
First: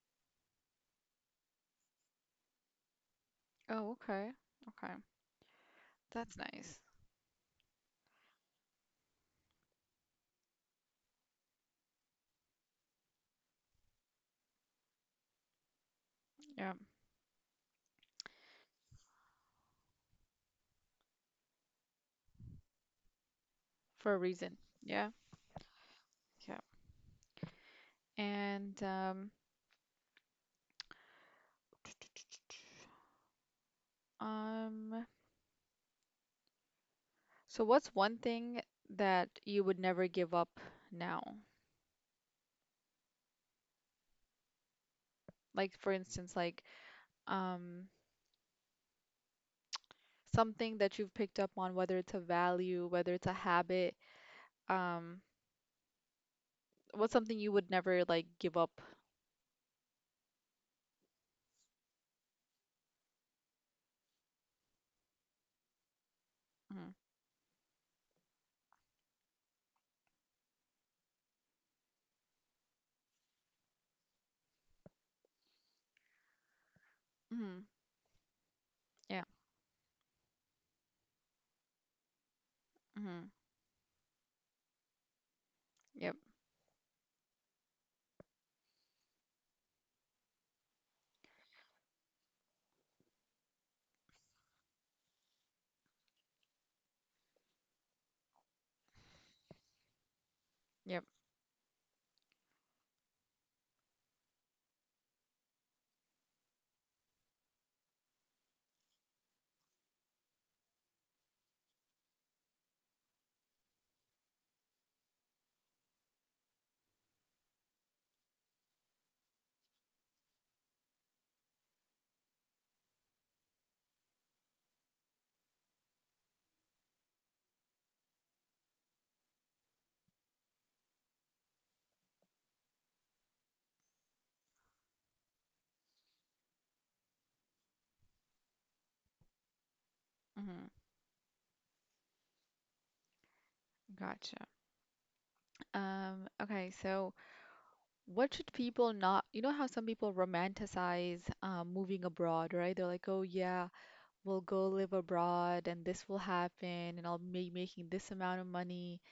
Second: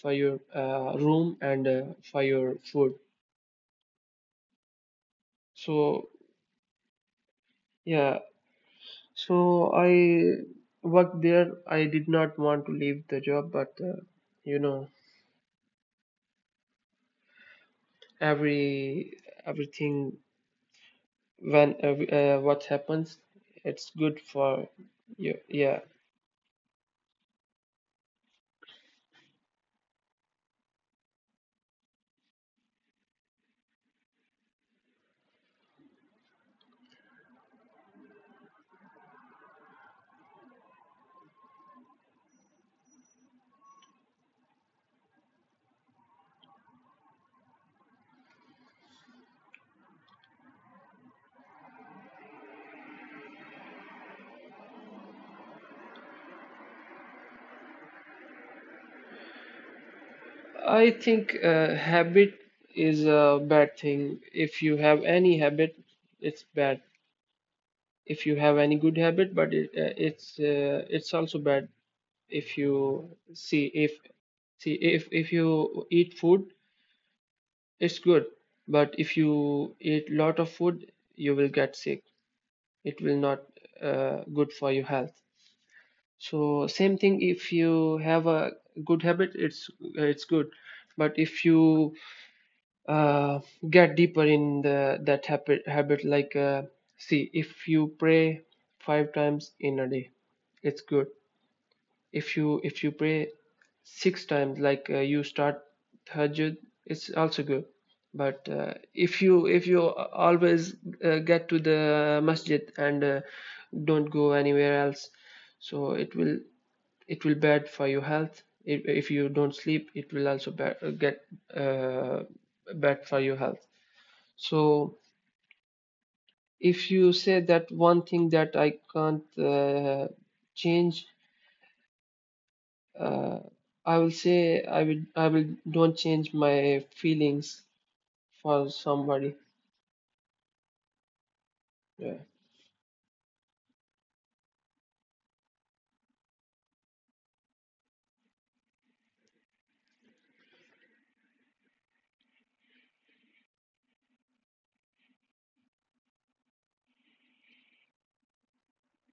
B: for your uh, room and uh, for your food.
A: Oh, okay. Okay.
B: So
A: That's nice.
B: yeah, so I worked there, I did not want to leave the job, but uh, you know
A: Yeah,
B: every everything, when uh, uh, what happens, it's
A: for a
B: good
A: reason.
B: for
A: Yeah,
B: you. Yeah,
A: yeah. And um, um, so what's one thing that you would never give up now? Like for instance, like, um, something that you've picked up on, whether it's a value, whether it's a habit. Um, what's something you would never like give up?
B: I think uh, habit is a bad thing. If you have any habit, it's bad.
A: Mm,
B: If you have any good habit, but it, uh, it's uh, it's also bad. If you see, if see, if if you eat food,
A: mm,
B: it's good, but if
A: yeah.
B: you eat lot of food, you will get sick. It will
A: Mm,
B: not uh, good for your health.
A: yep.
B: So same thing, if you have a good habit, it's it's good. But if you uh, get deeper in the that habit habit, like uh, see, if you pray five times in a day, it's
A: Yep.
B: good. If you if you pray six times, like uh, you start tahajjud, it's also good. But uh, if you if you always uh, get to the masjid and uh, don't go anywhere else, so it will, it will bad for your health. if, if you don't sleep, it will also uh, get uh, bad for your health. So if you say that one thing that I can't uh, change, uh, I will say, i will i will don't change my feelings for somebody.
A: Mm,
B: Yeah.
A: gotcha. Um, okay, so. What should people not, you know how some people romanticize um, moving abroad, right? They're like, oh yeah, we'll go live abroad and this will happen and I'll be making this amount of money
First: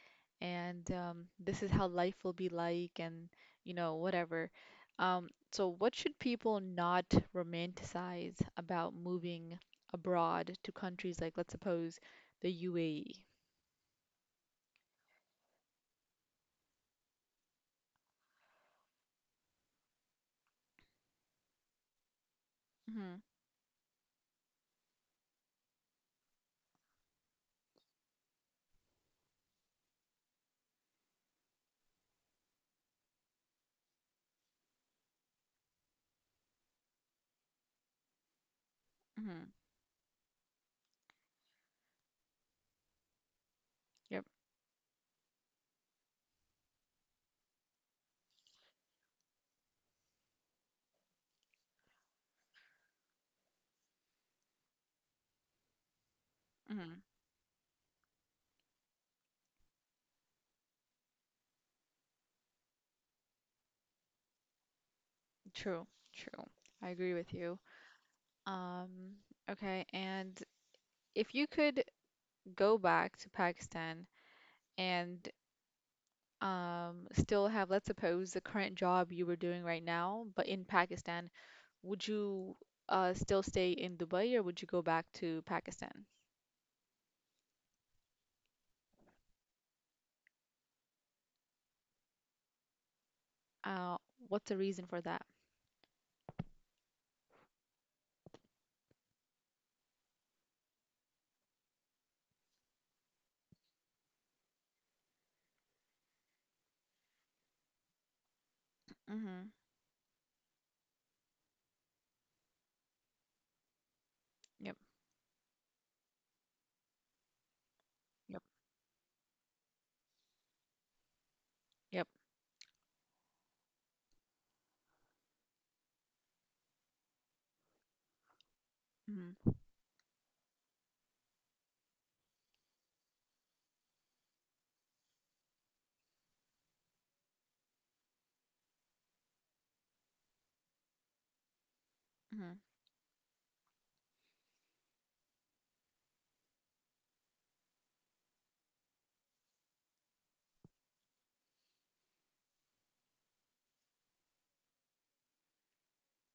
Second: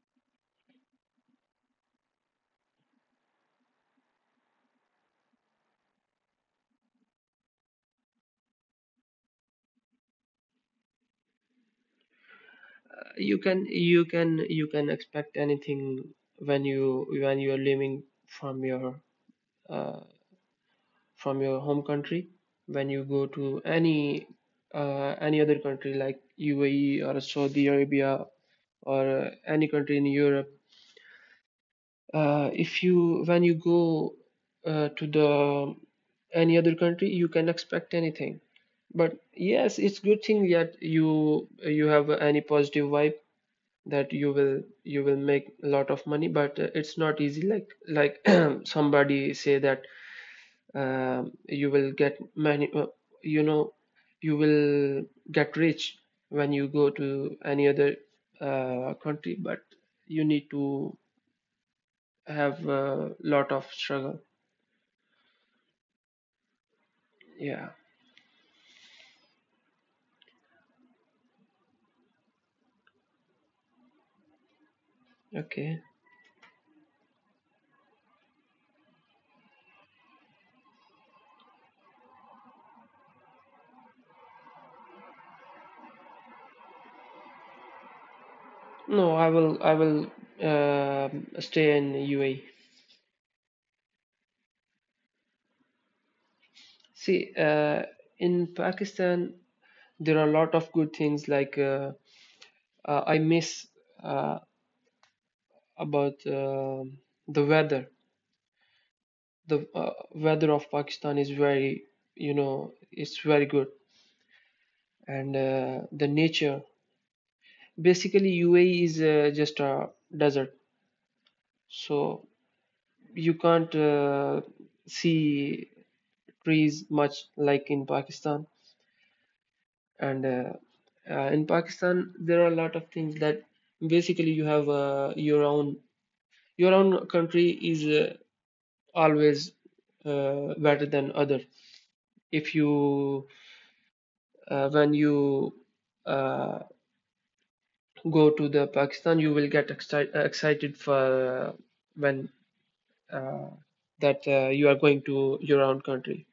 A: and um, this is how life will be like and you know, whatever. Um, so what should people not romanticize about moving abroad to countries like, let's suppose, the U A E?
B: You can you can you can expect anything when you when you are living from your uh, from your home country. When you
A: Mm-hmm,
B: go to any uh, any other country like U A E or Saudi Arabia or uh, any country in Europe. Uh, if you, when you go uh, to the um, any other country, you can expect anything. But
A: mm-hmm,
B: yes, it's good thing that you you have any positive vibe that
A: yep,
B: you will you will make a lot of money. But uh, it's not easy, like like somebody say that um, you will get many uh, you know you will get rich when you go
A: mm-hmm,
B: to any other uh, country. But you need to have a lot of struggle.
A: true, true. I agree with you.
B: Yeah,
A: Um, okay, and if you could go back to Pakistan and
B: okay.
A: um, still have, let's suppose, the current job you were doing right now, but in Pakistan, would you, uh, still stay in Dubai or would you go back to Pakistan?
B: No, i will i will um stay in UAE.
A: Uh, what's the reason for that?
B: See uh, in Pakistan there are a lot of good things, like uh, uh, I miss uh, about um the weather.
A: Mm-hmm.
B: The uh, weather of Pakistan is very, you know, it's very good,
A: Yep,
B: and uh, the nature. Basically,
A: yep,
B: U A E is uh, just a desert,
A: yep.
B: so you can't uh, see trees much like in Pakistan.
A: Mm-hmm.
B: And uh, uh, in Pakistan, there are a lot of things that basically you have uh, your own, your own country is uh, always uh, better than other.
A: Mm-hmm.
B: If you uh, when you uh, go to the Pakistan, you will get exci- uh, excited for uh, when uh, that uh, you are going to your own country.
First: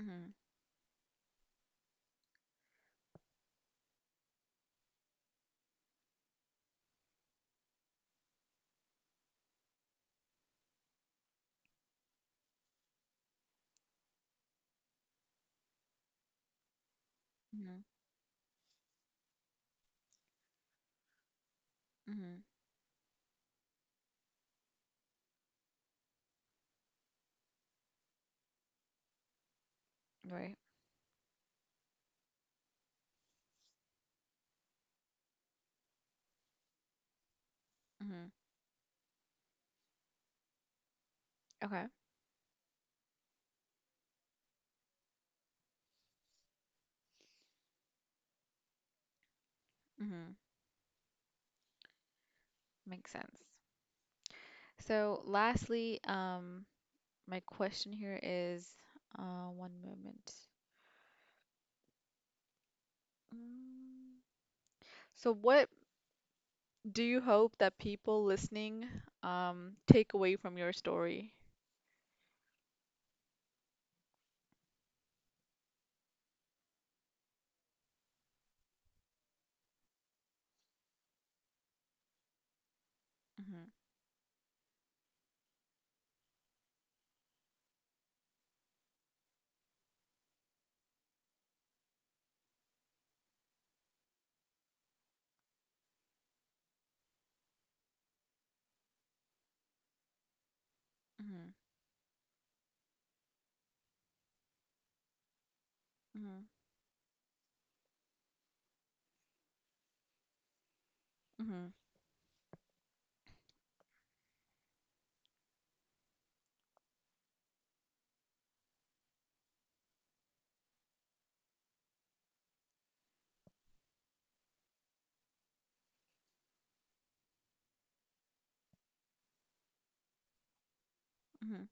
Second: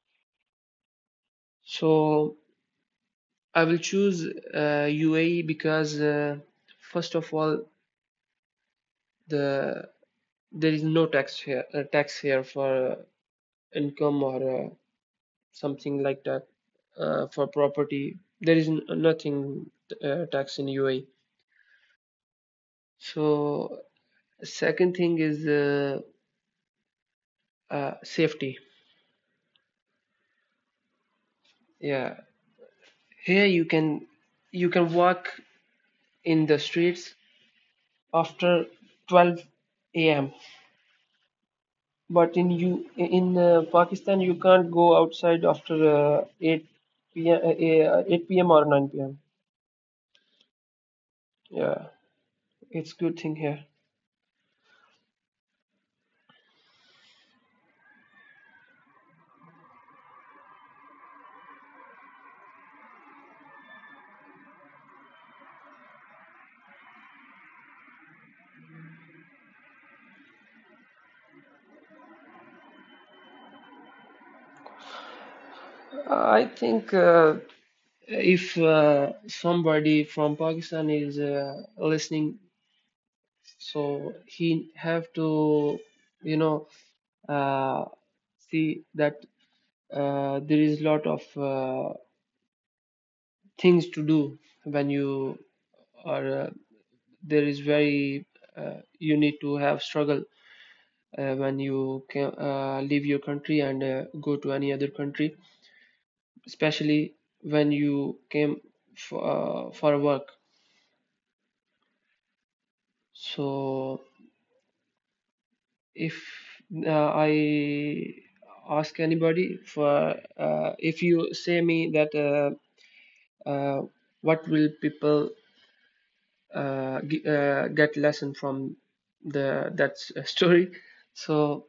A: Mm-hmm.
B: So I will choose uh, U A E because uh, first of all, the there is no tax here, uh, tax here for uh, income or uh, something like that, uh, for
A: Mm-hmm.
B: property. There is n- nothing uh, tax in U A E.
A: Mm-hmm.
B: So second thing is uh, uh, safety.
A: Right.
B: Yeah, here you can you can walk in the streets
A: Mm-hmm.
B: after twelve a m.
A: Okay.
B: But in you in uh, Pakistan you can't go outside after uh, eight p m. Uh, uh, eight p m or nine p m.
A: Mm-hmm.
B: Yeah, it's
A: Makes
B: good thing
A: sense.
B: here.
A: So, lastly, um, my question here is, uh, one moment. Mm. So, what do you hope that people listening um, take away from your story?
B: I think uh, if uh, somebody from Pakistan is uh, listening,
A: Mm-hmm,
B: so he have to, you know, uh, see that uh, there is lot of uh, things to do when you are uh, there is very uh, you need to have struggle uh,
A: mm-hmm,
B: when you can, uh, leave your country and uh, go to any other country,
A: mm-hmm,
B: especially when you came for, uh, for work.
A: mm-hmm,
B: So if uh, I ask anybody for, uh, if you say me that uh, uh, what will people uh, uh, get lesson from the that story.
A: mm-hmm,
B: So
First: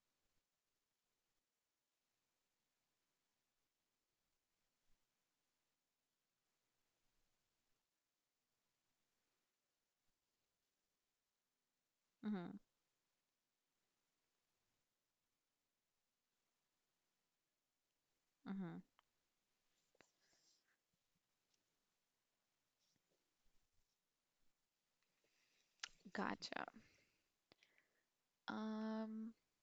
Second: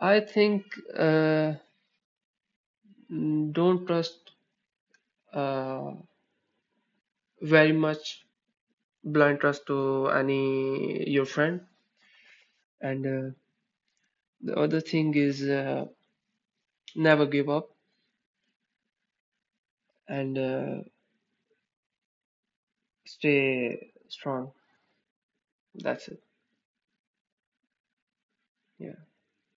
B: I think uh, mm, don't trust uh, very much blind trust to any your friend.
A: mm-hmm.
B: And uh, the other thing is uh, never give up.
A: Mm-hmm.
B: And uh, stay strong. That's it.
A: Gotcha.
B: Yeah.
A: Um,